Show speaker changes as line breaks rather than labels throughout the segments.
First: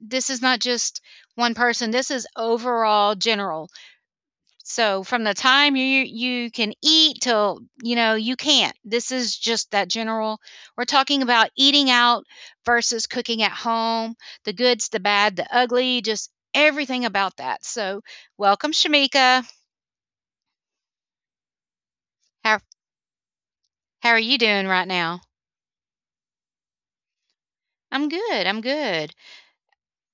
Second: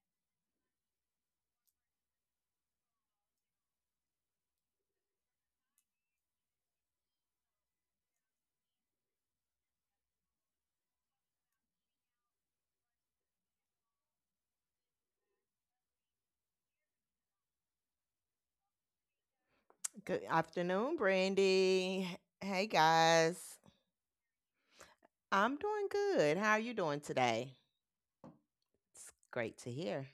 this is not just one person, this is overall general. So from the time you can eat till, you know, you can't. This is just that general we're talking about eating out versus cooking at home, the goods, the bad, the ugly, just everything about that. So, welcome Shamika.
Good afternoon, Brandy.
How
Hey guys.
how are you doing right now?
I'm doing good. How are you doing today?
I'm good. I'm
It's
good.
great to hear.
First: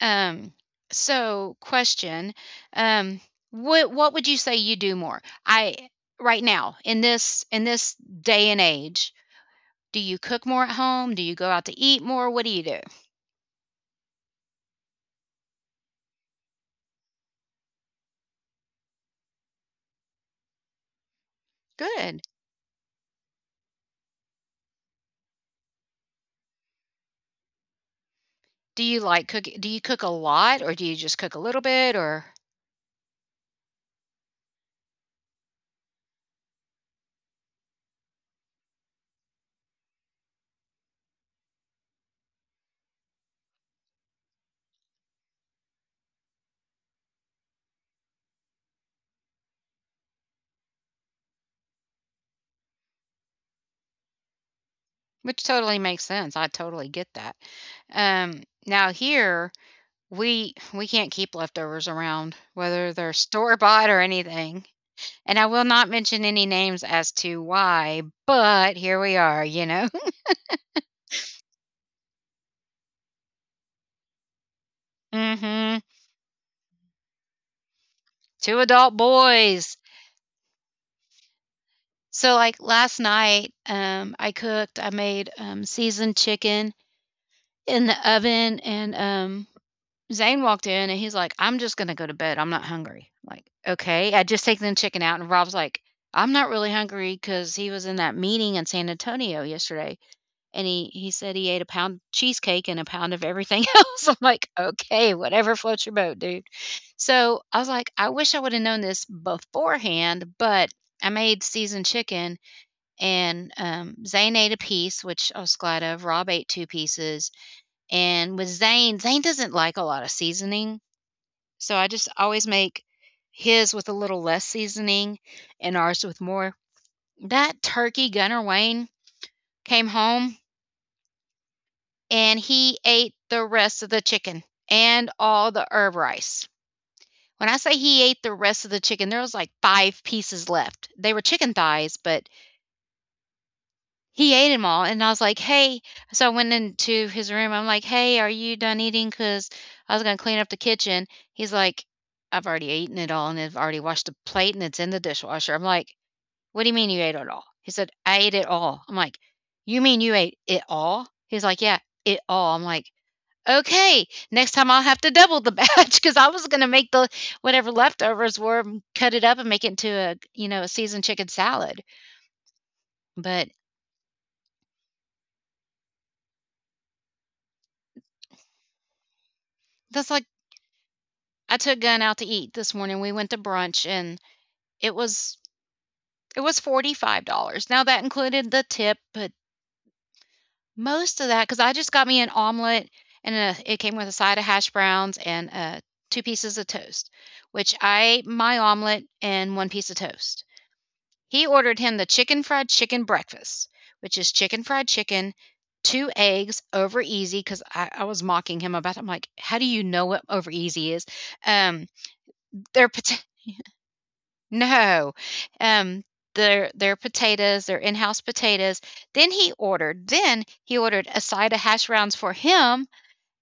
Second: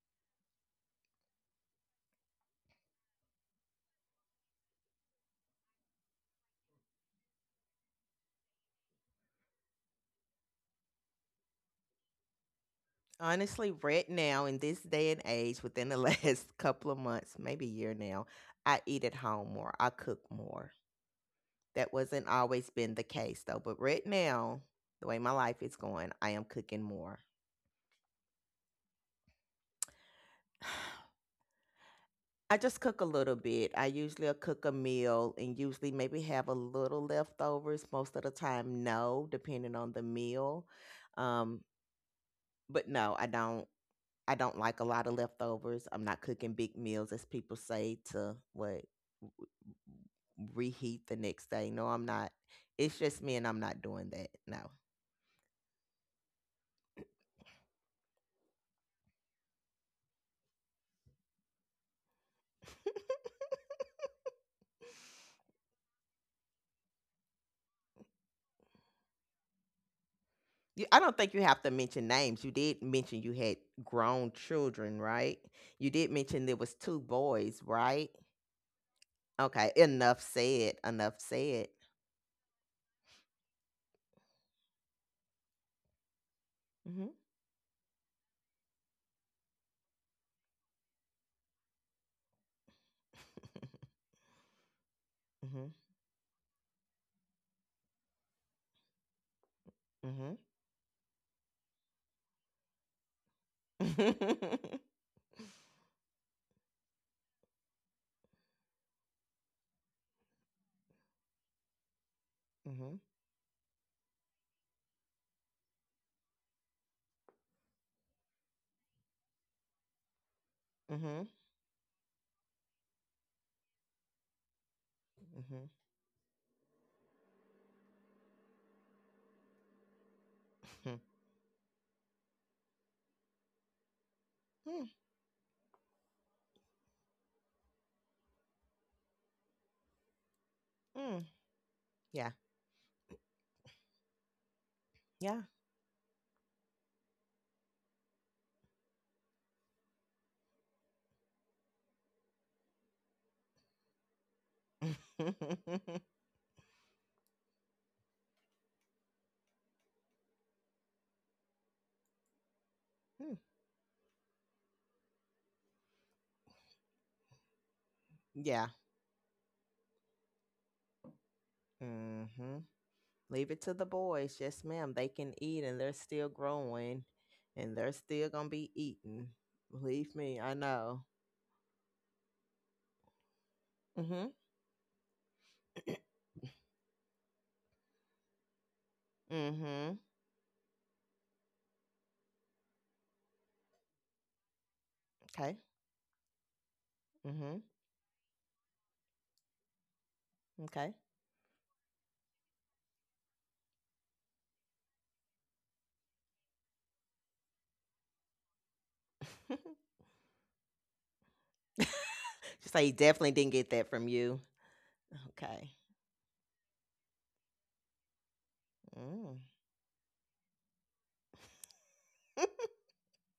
Um so question, um what would you say you do more? I right now in this day and age. Do you cook more at home? Do you go out to eat more? What do you do?
Honestly, right now in this day and age, within the last couple of months, maybe a year now, I eat at home more. I cook more. That
Good.
wasn't always been the case though, but right now, the way my life is going, I am cooking more.
Do you cook a lot or do you just cook a little bit or
I just cook a little bit. I usually will cook a meal and usually maybe have a little leftovers. Most of the time, no, depending on the meal. Um, but no, I don't. I don't like a lot of leftovers. I'm not cooking big meals, as people say, to what reheat the next day. No, I'm not. It's just me, and I'm not doing that. No,
which totally makes sense. I totally get that. Now here we can't keep leftovers around whether they're store bought or anything. And I will not mention any names as to why, but here we are, you know.
you, I don't think you have to mention names. You did mention you had grown children, right?
Mhm.
You did mention there was two boys, right?
Two adult
Okay,
boys.
enough said, enough said.
So like last night, I cooked, I made seasoned chicken
Mhm,
in the oven and Zane walked in and he's like, I'm just gonna go to bed. I'm not hungry. Like, okay. I just taken the chicken out and Rob's
mhm,
like, I'm not really hungry because he was in that meeting in San Antonio yesterday
mhm, mhm,
and he said he ate a pound of cheesecake and a pound of everything else. I'm like, okay, whatever floats your boat, dude. So I was like, I wish I would have known this beforehand, but I made seasoned chicken
mhm,
and Zane ate a piece, which I was glad of. Rob ate two pieces and with Zane, Zane doesn't like a lot of seasoning.
mhm,
So I just always make his with a little less seasoning
mhm,
and ours with more. That turkey Gunner Wayne came home
mhm.
and he ate the rest of the chicken
Mm,
and all the herb rice. When I say he ate the rest of the chicken, there was like five pieces left. They were
mm,
chicken thighs, but
Yeah,
he ate them all, and I was like,
yeah.
"Hey," so I went into his room, I'm like, "Hey, are you done eating? Cause I was gonna clean up the kitchen." He's like, "I've already eaten it all, and I've already washed the plate, and it's in the dishwasher." I'm like, "What do you mean you ate it all?" He said, "I ate it all." I'm like, "You mean you ate it all?" He's like, "Yeah, it all." I'm like,
Mm.
"Okay, next time I'll have to double the batch," cause I was gonna make the whatever leftovers were,
Yeah.
cut it up and make it into a, you know, a seasoned chicken salad.
Mhm.
But
Leave it to the boys. Yes, ma'am. They can eat and they're still growing and they're still going to be eating.
that's
Believe
like,
me, I know.
I took Gunn out to eat this morning. We went to brunch and
Mhm.
it was it was $45. Now that included the tip, but
Mhm.
most of that cuz I just got me an omelet and a, it came with a side of hash browns and
Okay.
two pieces of toast,
Mhm.
which I ate my omelet and one piece of toast.
Okay.
He ordered him the chicken fried chicken breakfast, which is chicken fried chicken, two eggs over easy because I was mocking him about it. I'm like, how do you know what over easy is? Um,
Just
they're
say you
pot-
definitely didn't get that from you.
No,
Okay.
um, their potatoes, their in-house potatoes. Then
Mm.
he ordered then he ordered a side of hash browns for him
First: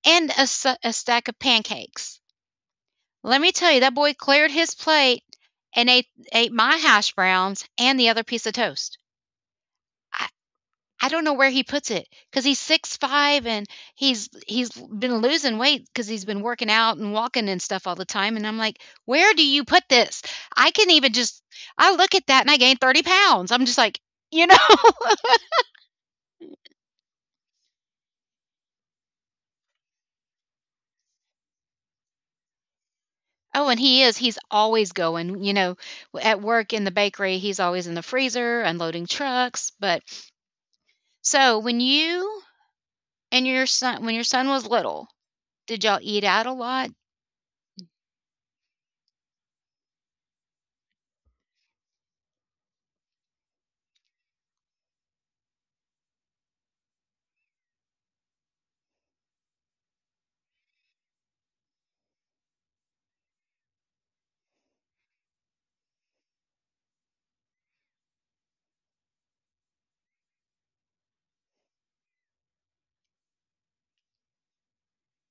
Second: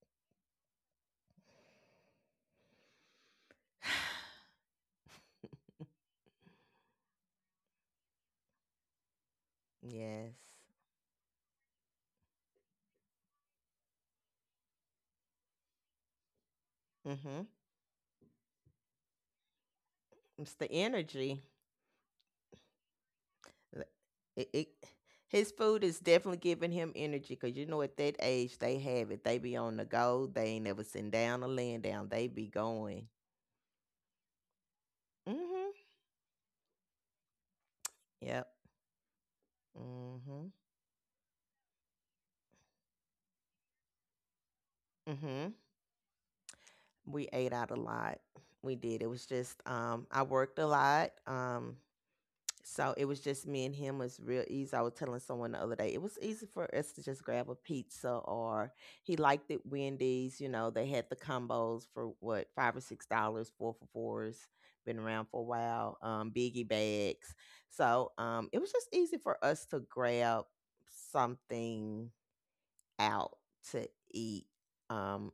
and a, a stack of pancakes. Let me tell you, that boy cleared his plate and ate my hash browns and the other piece of toast.
Yes.
I don't know where he puts it because he's 6'5" and he's been losing weight because he's been working out
Mm.
and
Mhm.
walking and stuff all the time. And I'm like, where do you put this?
It's
I
the
can even
energy.
just I look at that and I gain 30 pounds. I'm just
L-
like, you
It,
know.
it, his food is definitely giving him energy because you know at that age they have it. They be on the go. They ain't never sitting down or laying down. They be going.
Oh, and he is. He's always
Mm.
going. You
Mhm.
know, at work in the bakery, he's always in the
Yep.
freezer unloading trucks. But
Mm. Mhm.
so when you and your son when your son was little,
Mm. Mhm.
did y'all eat out a lot?
We ate out a lot. We did. It was just I worked a lot. So it was just me and him. It was real easy. I was telling someone the other day, it was easy for us to just grab a pizza or he liked it Wendy's, you know, they had the combos for what, $5 or $6, four for fours, been around for a while, biggie bags. So it was just easy for us to grab something out to eat. Um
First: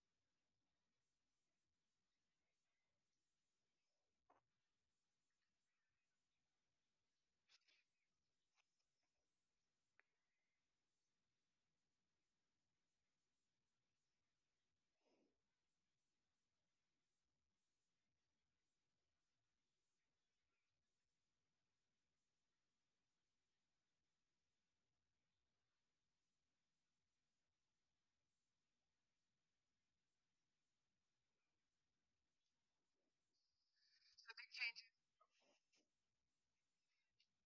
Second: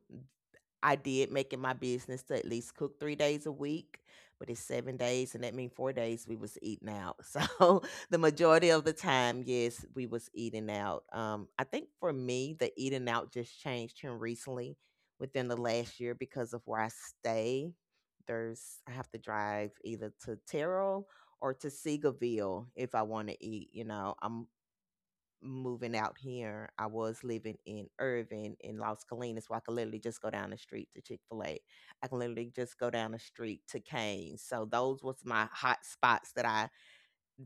I did make it my business to at least cook 3 days a week, but it's 7 days, and that means 4 days we was eating out. So, the majority of the time, yes, we was eating out. I think for me, the eating out just changed here recently within the last year because of where I stay. There's I have to drive either to Terrell or to Seagoville if I want to eat, you know. I'm moving out here, I was living in Irvin in Los Colinas, where I could literally just go down the street to Chick Fil A. I can literally just go down the street to Canes. So those was my hot spots that I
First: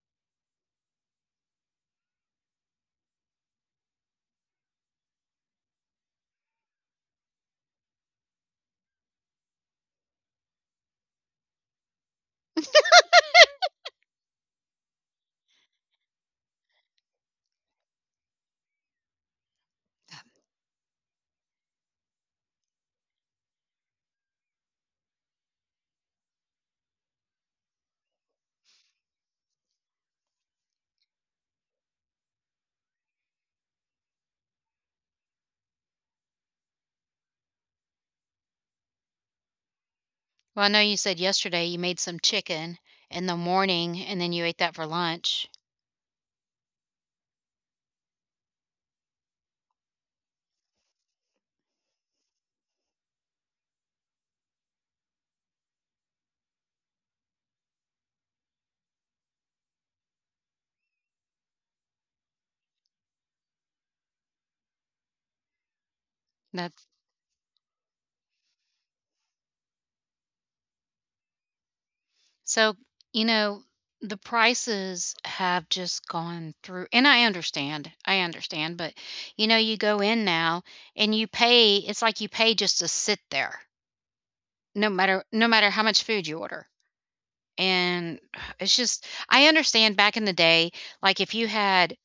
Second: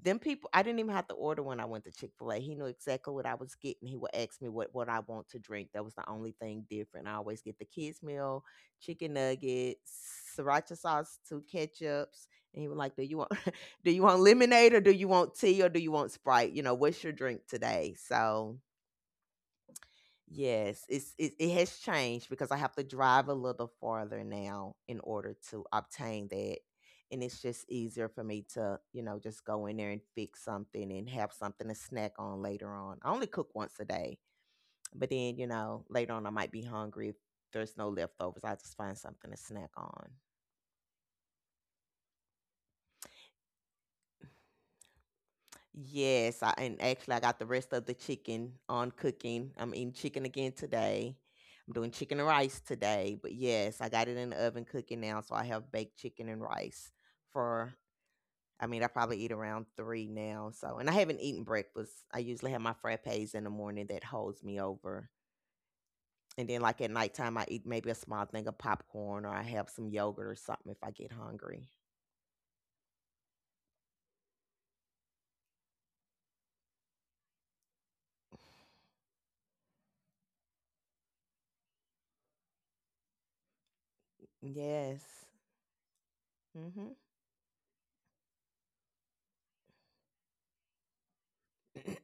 them people. I didn't even have to order when I went to Chick-fil-A. He knew exactly what I was getting. He would ask me what I want to drink. That was the only thing different. I always get the kids meal, chicken nuggets, sriracha sauce, two ketchups, and he was like, do you want do you want lemonade or do you want tea or do you want sprite, you know, what's your drink today? So yes, it's it, it has changed because I have to drive a little farther now in order to obtain that. And it's just easier for me to, you know, just go in there and fix something and have something to snack on later on. I only cook once a day, but then, you know, later on I might be hungry. If there's no leftovers, I just find something to snack on.
Well, I know you said yesterday you made some chicken in the morning and then you ate that for lunch.
Yes, I and actually I got the rest of the chicken on cooking. I'm eating chicken again today. I'm doing chicken and rice today, but yes, I got it in the oven cooking now, so I have baked chicken and rice for I mean, I probably eat around 3 now, so and I haven't eaten breakfast. I usually have my frappes in the morning that holds me over. And then like
That's
at nighttime I eat maybe a small thing of popcorn or I have some yogurt or something if I get hungry.
so, you know, the prices have just gone through. And I understand. I understand. But, you know, you go in now and you pay, it's like you pay just to sit there, no matter,
Yes.
no matter how much food you order.
Mhm.
And it's just, I understand back in the day, like if you had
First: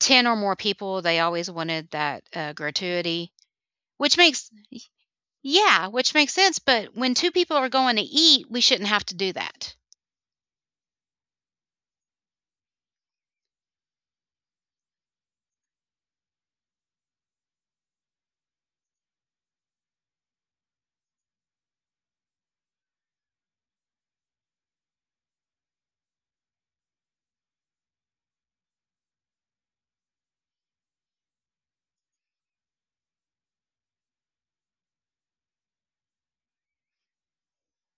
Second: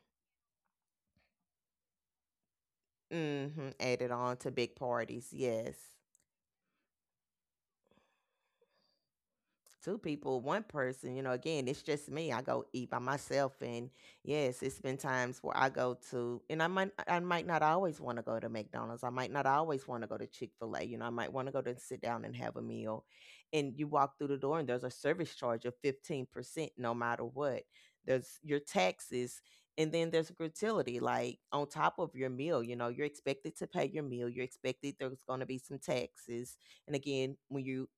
10 or more people, they always wanted that gratuity,
Mhm. Added
which
on
makes,
to big parties. Yes.
yeah, which makes sense, but when two people are going to eat, we shouldn't have to do that.
Two people, one person, you know, again, it's just me. I go eat by myself and yes, it's been times where I go to and I might not always want to go to McDonald's. I might not always want to go to Chick-fil-A. You know, I might want to go to sit down and have a meal. And you walk through the door and there's a service charge of 15% no matter what. There's your taxes and then there's a gratuity like on top of your meal, you know, you're expected to pay your meal. You're expected there's going to be some taxes. And again, when you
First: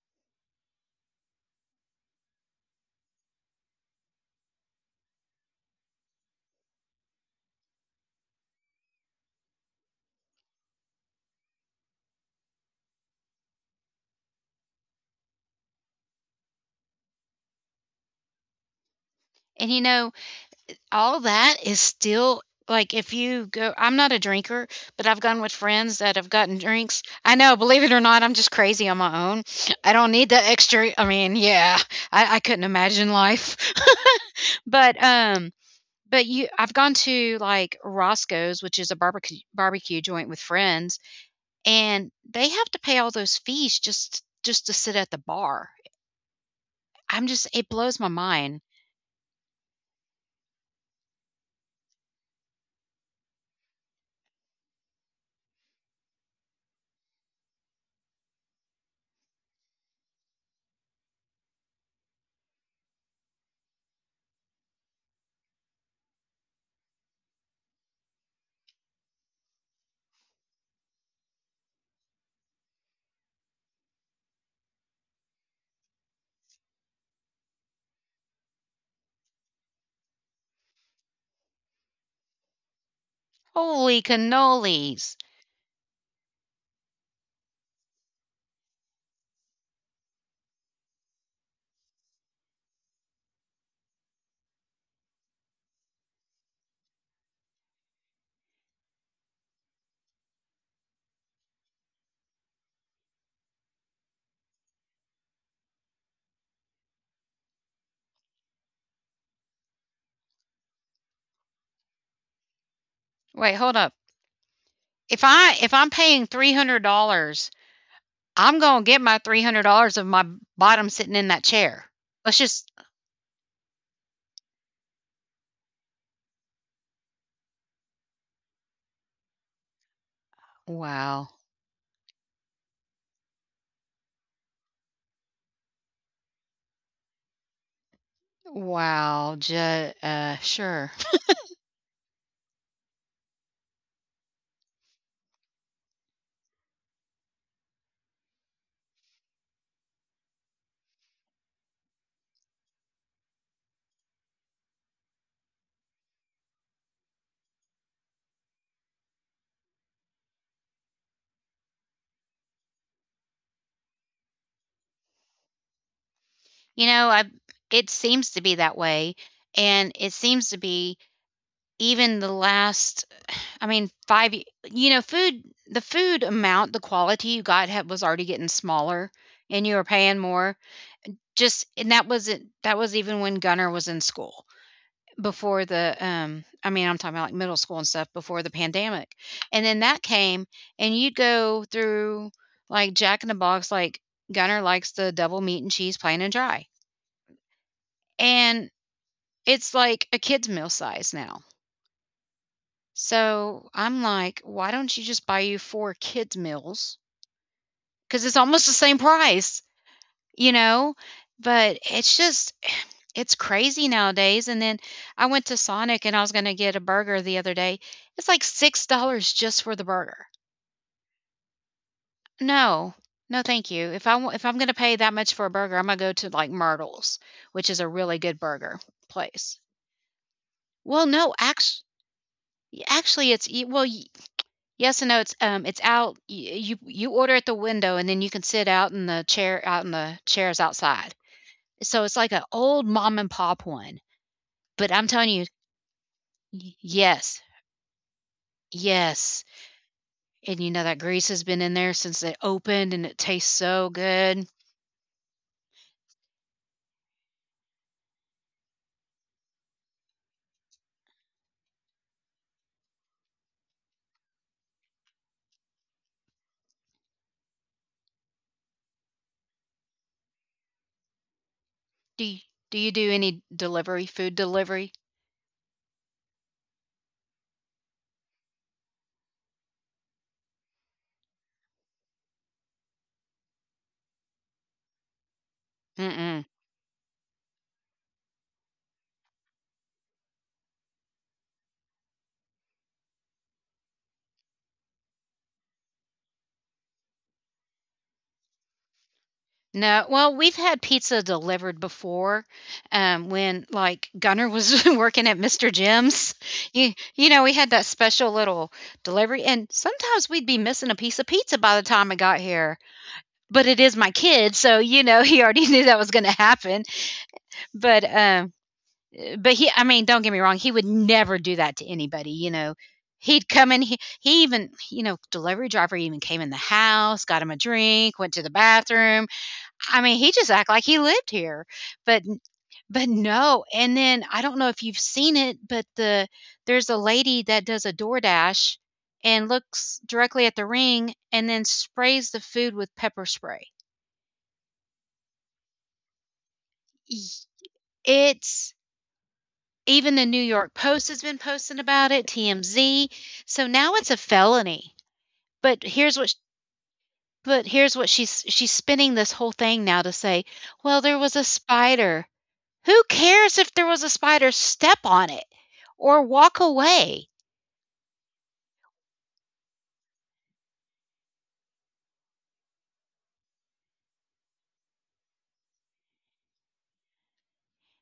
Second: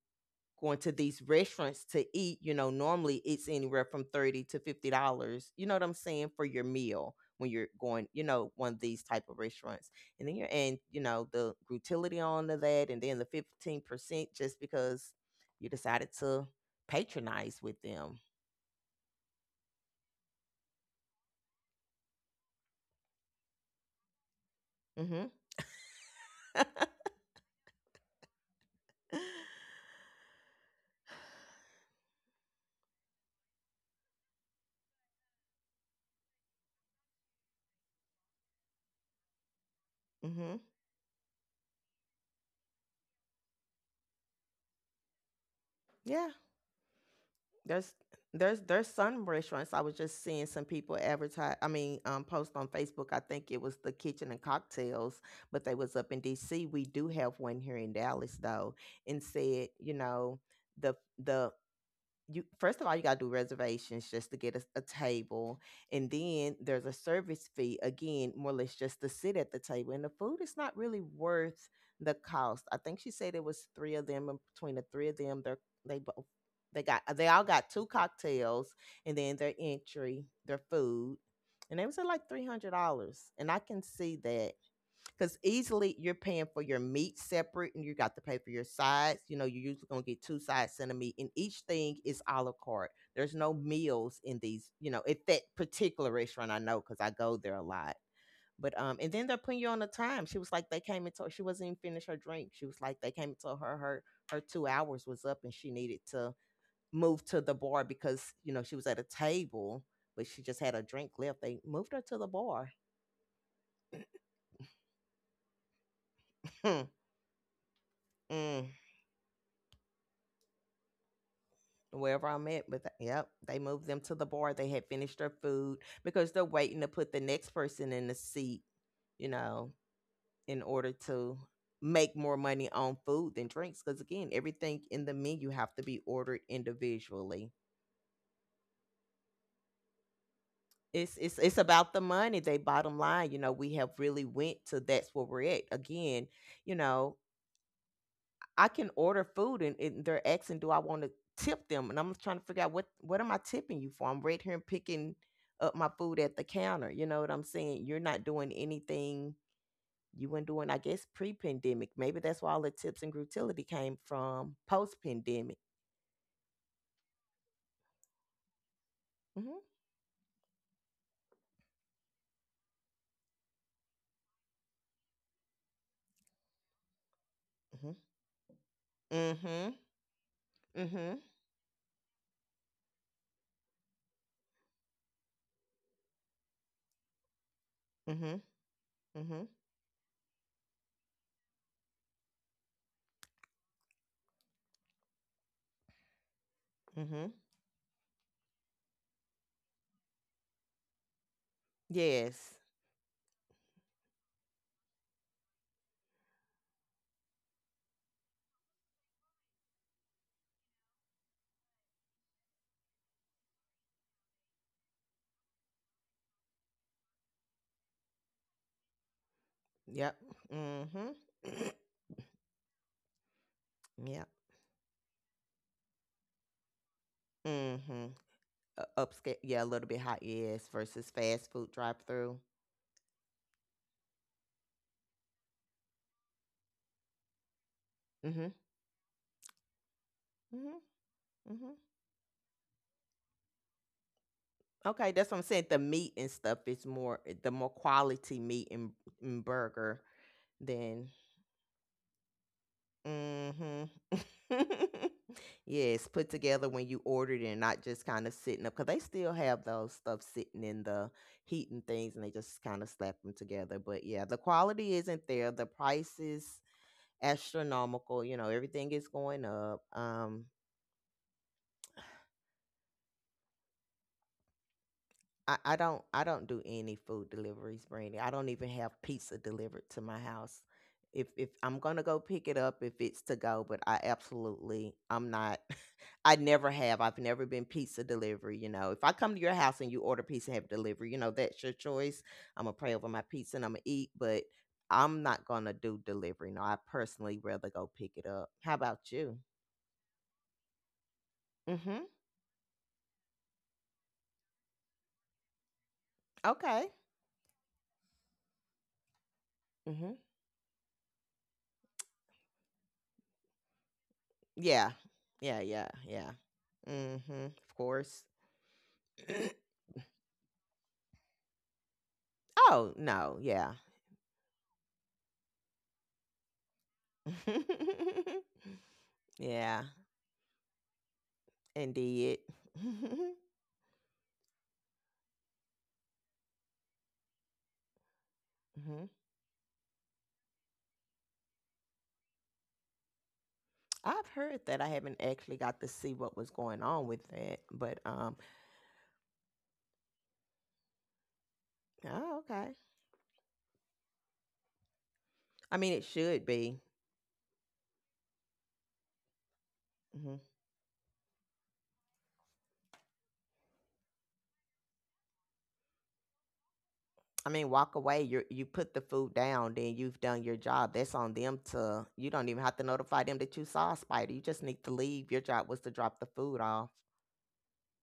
going to these restaurants to eat, you know, normally it's anywhere from 30 to $50, you know what I'm saying, for your meal when you're going, you know, one of these type of restaurants. And then you're and you know, the utility on to that and then the 15% just because you decided to patronize with them.
And you know, all that is still like if you go, I'm not a drinker, but I've
Mhm.
gone with friends that have gotten drinks. I know, believe it or not, I'm just crazy on my own. I don't need the extra. I mean, yeah. I couldn't imagine life. But but you, I've gone to like Roscoe's, which is a barbecue joint with
Mhm.
friends, and they have to pay all those fees just to sit at the bar.
Yeah.
I'm just, it
There's
blows my mind.
there's some restaurants I was just seeing some people advertise. I mean, post on Facebook. I think it was the Kitchen and Cocktails, but they was up in D.C. We do have one here in Dallas though, and said, you know, the the you first of all you got to do reservations just to get a table, and then there's a service fee again more or less just to sit at the table, and the food is not really worth the cost. I think she said it was three of them, and between the three of them they both they got they all got two cocktails and then their food, and they was at like $300, and I can
Holy
see that
cannolis.
because easily you're paying for your meat separate and you got to pay for your sides. You know, you're usually going to get two sides and a meat, and each thing is a la carte. There's no meals in these, you know, at that particular restaurant, I know because I go there a lot. But and then they're putting you on a time. She was like, they came into she wasn't even finished her drink. She was like, they came into her 2 hours was up and she needed to move to the bar because you know she was at a table, but she just had a drink left. They moved her to the bar.
Wait, hold up. If I'm paying $300, I'm going
Mm.
to get my $300 of my bottom sitting in that chair.
Wherever
Let's
I'm at.
just
But yep, they moved them to the bar. They had finished their food because they're waiting to put the next person in the seat, you know, in order
wow.
to make more money on food than drinks. Because again, everything in the menu have to be ordered individually.
Wow, ju sure.
It's about the money. They bottom line, you know, we have really went to that's where we're at. Again, you know, I can order food and, they're asking, do I want to tip them? And I'm trying to figure out what am I tipping you for? I'm right here and picking up my food at the counter. You know what I'm saying? You're not doing anything you weren't doing, I guess, pre pandemic. Maybe that's where all the tips and grutility came from post pandemic.
You know, I it seems to be that way,
Mm-hmm.
and it seems to be even the last I mean, 5 y you know, food the food amount, the quality you got had was already getting smaller, and
Mm-hmm.
you were paying more.
Mm-hmm.
Just and that wasn't that was even when Gunner was in school before the, I mean, I'm talking about, like, middle school and stuff
Mm-hmm.
before the pandemic,
Mm-hmm.
and then that came, and you'd go through, like, Jack in the Box, like, Gunner likes the double meat and cheese plain and dry,
Mm-hmm.
and it's, like, a kid's meal size now.
Yes.
So, I'm like, "Why don't you just buy you 4 kids meals because it's almost the same price. You know?" But it's just it's crazy nowadays. And then I went to Sonic and I was going to get a burger the other day. It's like $6 just for the
Yep.
burger.
Mm-hmm.
No. No, thank you. If I
Yep.
wa- if I'm going to pay that much for a burger, I'm going to go to like Myrtle's, which is a
Mm-hmm.
really good burger
Upscale, yeah, a
place.
little bit high. Yes, versus
Well, no,
fast food
actually
drive through.
actually it's y- well y- yes and no, it's it's out you you order at the window and then you
Mm-hmm.
can sit out in the chairs
Mhm,
outside,
mhm.
so it's like an old mom and pop one. But
Okay,
I'm
that's
telling
what I'm
you,
saying. The meat and stuff is
y
more eh,
yes,
the more quality meat and
yes,
burger
and you know that
than
grease has been in there since it opened, and it tastes
mhm.
so good.
Yes, put together when you ordered it and not just kind of sitting up cuz they still have those stuff sitting in the heat and things and they just kind of slap them together. But yeah, the quality isn't there. The price is astronomical, you know, everything is going up.
Do you do you do any delivery, food delivery?
I don't I don't do any food deliveries, Brandy. I don't even have pizza delivered to my house. If I'm gonna go pick it up, if it's to go, but I absolutely I'm not. I
Mm-mm.
never have. I've never been pizza delivery. You know, if I come to your house and you order pizza and have delivery, you know that's your choice. I'm gonna pray over my pizza and I'm gonna eat, but I'm not gonna do delivery. No, I personally rather go pick it up. How about you?
No, well, we've had pizza delivered
Mm-hmm.
before, when, like, Gunner was working at Mr. Jim's.
Okay.
You know, we had that special little delivery, and
Mm-hmm.
sometimes we'd be missing a piece of pizza by the time I got here, but it is my kid, so,
Yeah.
you know, he
Yeah.
already knew
Yeah.
that was
Yeah.
gonna happen,
Mm-hmm. Of
but,
course.
um but he, I mean, don't get me wrong, he would never do that to anybody, you know.
Oh, no,
He'd come
yeah.
in, he even you know delivery driver even came in the house, got him a drink, went to the bathroom.
Yeah,
I mean, he just act like he lived here. but
indeed.
but no, and then I don't know if you've seen it, but there's a lady that does a DoorDash
Mhm.
and looks directly at the ring and then sprays the food with pepper spray.
I've heard that. I haven't actually got to see what was going on with
Y-
that, but,
it's Even the New York Post has been posting about it,
oh, okay.
TMZ. So now it's a felony.
I
But
mean, it should be.
but here's what she's spinning this whole thing now to
Mhm.
say, well, there was a spider. Who cares if there was a spider? Step on it or walk away.
I mean, walk away, you put the food down, then you've done your job. That's on them to you don't even have to notify them that you saw a spider, you just need to leave. Your job was to drop the food off.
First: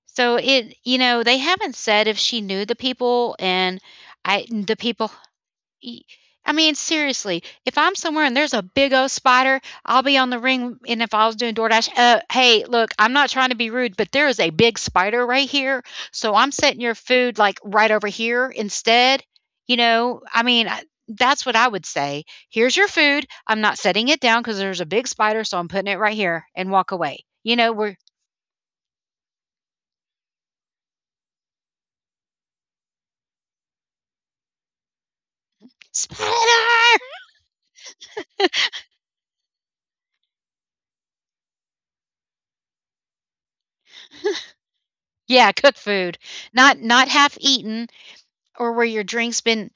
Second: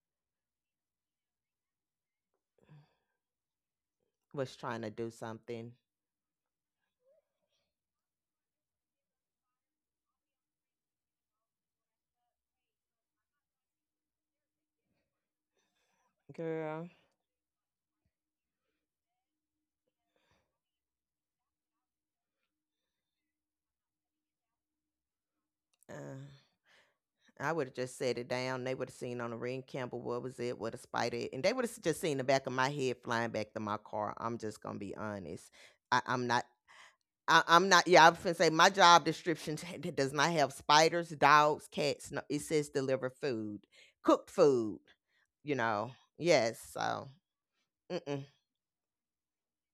So it, you know, they haven't said if she knew the people and I
Was
the
trying to do
people
something.
E I mean, seriously, if I'm somewhere and there's a big old spider, I'll be on the ring. And if I was doing DoorDash, hey, look, I'm not trying to be rude, but there is a big spider right here. So I'm setting
Girl,
your food like right over here instead. You know, I mean, that's what I would say. Here's your food. I'm not setting it down because there's a big spider. So I'm putting it right
uh
here and walk away.
I
You
would
know,
have
we're
just set it down. They would have seen on the ring Campbell what was it, what a spider, and they would have just seen the back of my head flying back to my car. I'm just gonna be honest. I'm
spider.
not. I'm not. Yeah, I'm gonna say my job description does not have spiders, dogs, cats. No, it says deliver food, cooked food.
Yeah,
You
cook
know.
food,
Yes.
not
So.
half eaten
Mm-mm,
or where your drink's been.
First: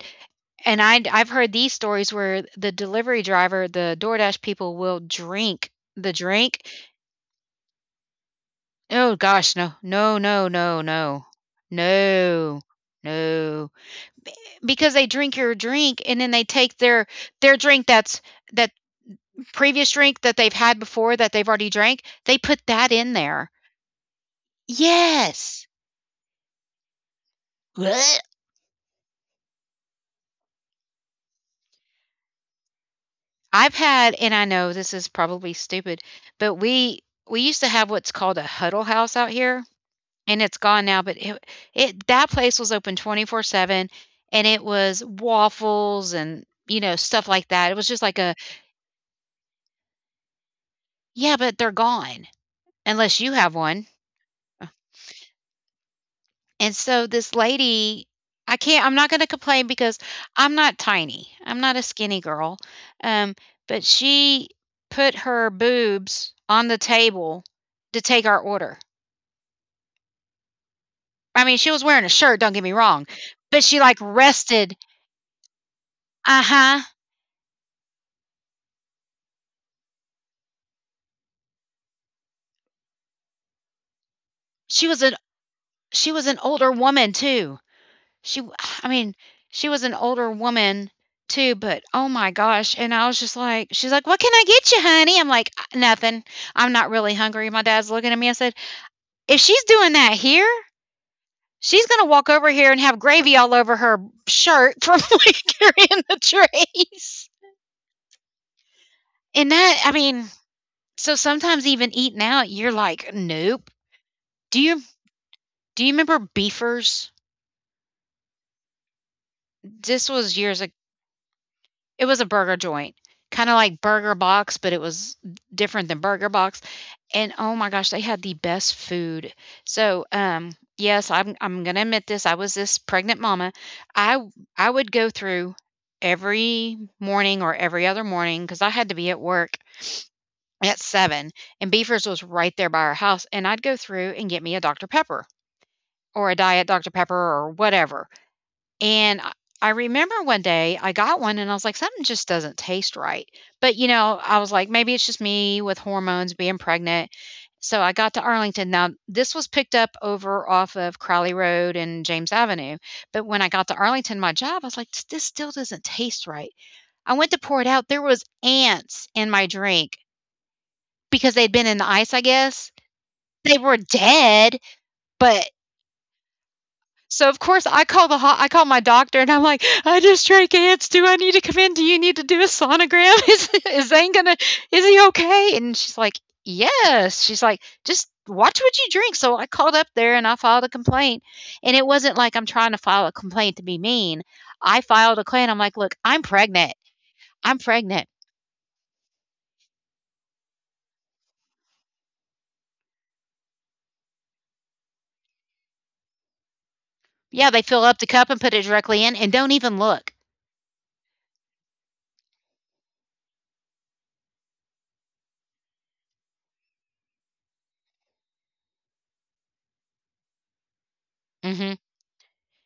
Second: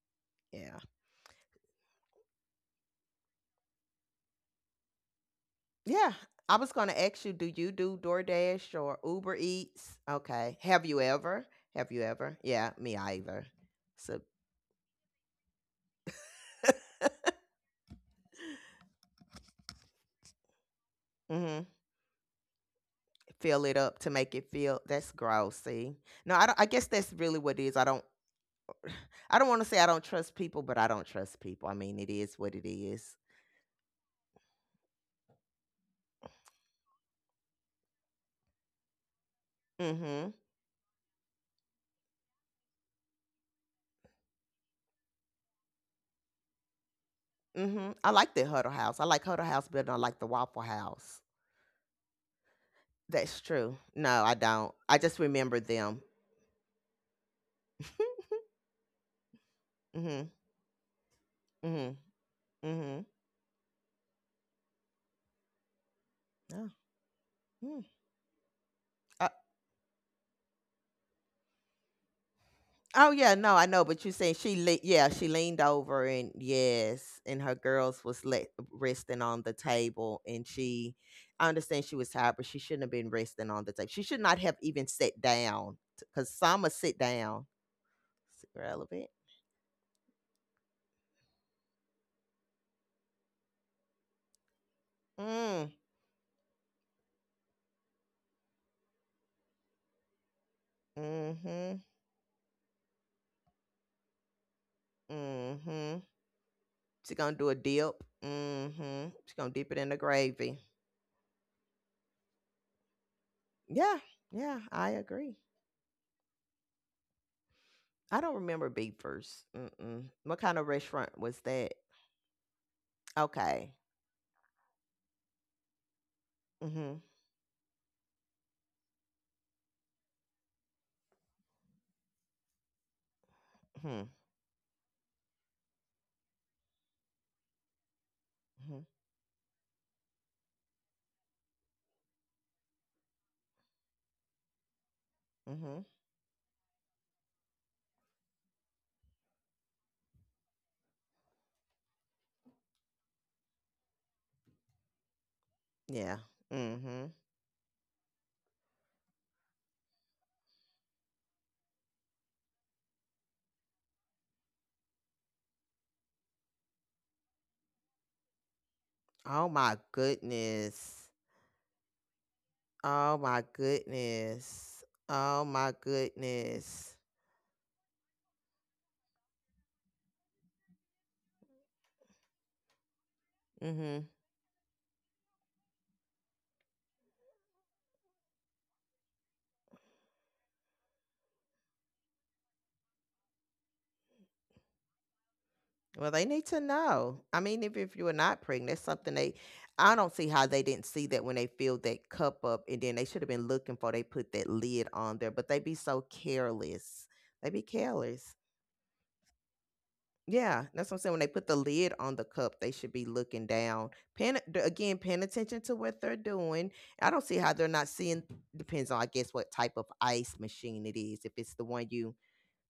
yeah.
And I've heard these stories where the delivery driver, the DoorDash people will drink the
Yeah. I
drink.
was gonna ask you do DoorDash or
Oh
Uber
gosh, no.
Eats?
No, no,
Okay.
no,
Have you
no.
ever? Have you ever?
No.
Yeah. Me either.
No.
So.
Because they drink your drink and then they take their drink that's that previous drink that they've had before that they've
Mm-hmm.
already drank, they put that in there.
Fill it up to make it feel that's gross,
Yes.
see? No, I don't, I guess that's really what it is.
Blech.
I don't want to say I don't trust people, but I don't trust people. I mean, it is what it is.
I've had, and I know this is probably stupid, but we used to have what's called a Huddle House out here.
Mhm.
And it's gone now, but it that place was open 24/7, and it was waffles and, you know, stuff like that. It was
Mhm.
just
I
like
like
a
the Huddle House. I like Huddle House better than I like the Waffle House.
"Yeah, but they're gone unless you
That's
have
true.
one."
No, I
Uh,
don't. I just remember them.
and so this lady, I can't I'm not gonna complain because
Mhm.
I'm not tiny, I'm not a
Mhm.
skinny girl,
Mhm.
um, but she put her boobs
Yeah.
on the table
Mm.
to take our order. I mean, she was wearing a shirt, don't get me wrong,
Oh yeah, no,
but
I
she,
know,
like,
but you're saying she
rested.
yeah, she leaned over and
Uh-huh.
yes, and her girls was resting on the table and she I understand she was tired, but she shouldn't have been resting on the table. She should not have even
She was an
sat down
She was
cuz
an
some
older
must sit
woman,
down.
too. She
It's
I
relevant.
mean, she was an older woman, too, but, oh my gosh, and I was just like, she's like, "What can I get you, honey?" I'm like,
Mm,
"Nothing. I'm not really hungry." My dad's looking at me. I said, "If she's doing that here,
mm mhm.
she's gonna walk over here and have gravy all over her shirt from, like,
Mhm.
carrying the
She
trays."
going to do a dip. Mm. Mhm. She going
And
to dip it
that,
in
I
the
mean,
gravy.
so sometimes even eating out, you're like, "Nope."
Yeah. Yeah,
Do you
I agree.
do you remember Beefers?
I don't remember Beavers. Mm-mm.
This was
What kind
years
of
ago.
restaurant was that?
It was a burger joint, kind of
Okay.
like Burger Box, but it was different than Burger Box.
Mhm.
And oh my gosh, they had the best food. So, yes, I'm gonna admit this. I was this pregnant mama.
Mhm.
I I would go through every morning or every other morning because I
Mhm.
had to be at work at seven, and Beefers was right there by our house, and I'd go through and get me a Dr Pepper
Mhm.
or a Diet Dr Pepper or whatever. And I remember one day I got one and I was like, something just doesn't taste right. But, you know, I was like, maybe it's just me with
Yeah.
hormones being
Mhm.
pregnant. So I got to Arlington. Now, this was picked up over off of Crowley Road and James Avenue. But when I got to Arlington, my job, I was like, this still doesn't taste right. I went to pour it out. There was ants in
Oh
my
my
drink
goodness.
because they'd been in the ice, I guess.
Oh my
They were dead,
goodness. Oh
but
my goodness.
so of course I I call my doctor and I'm like, I just drank ants. Do I need to come in? Do you need to do a sonogram? Is
Mhm.
Zane gonna? Is he okay? And she's like, yes. She's like, just watch what you drink. So I called up there and I filed a complaint. And it wasn't like I'm trying to file a complaint to be mean. I filed a complaint. I'm like, look,
Well, they
I'm
need to
pregnant.
know. I
I'm
mean, if you
pregnant.
are not pregnant, that's something they. I don't see how they didn't see that when they filled that cup up, and then they should have been looking for. They put that lid on there, but they be so careless. They
Yeah,
be
they fill up the cup
careless.
and put it directly in and don't even look.
Yeah, that's what I'm saying. When they put the lid on the cup, they should be looking down. Again, paying attention to what they're doing. I don't see how they're not seeing. Depends on, I guess, what type of ice machine it is. If it's the
Hmm.
one you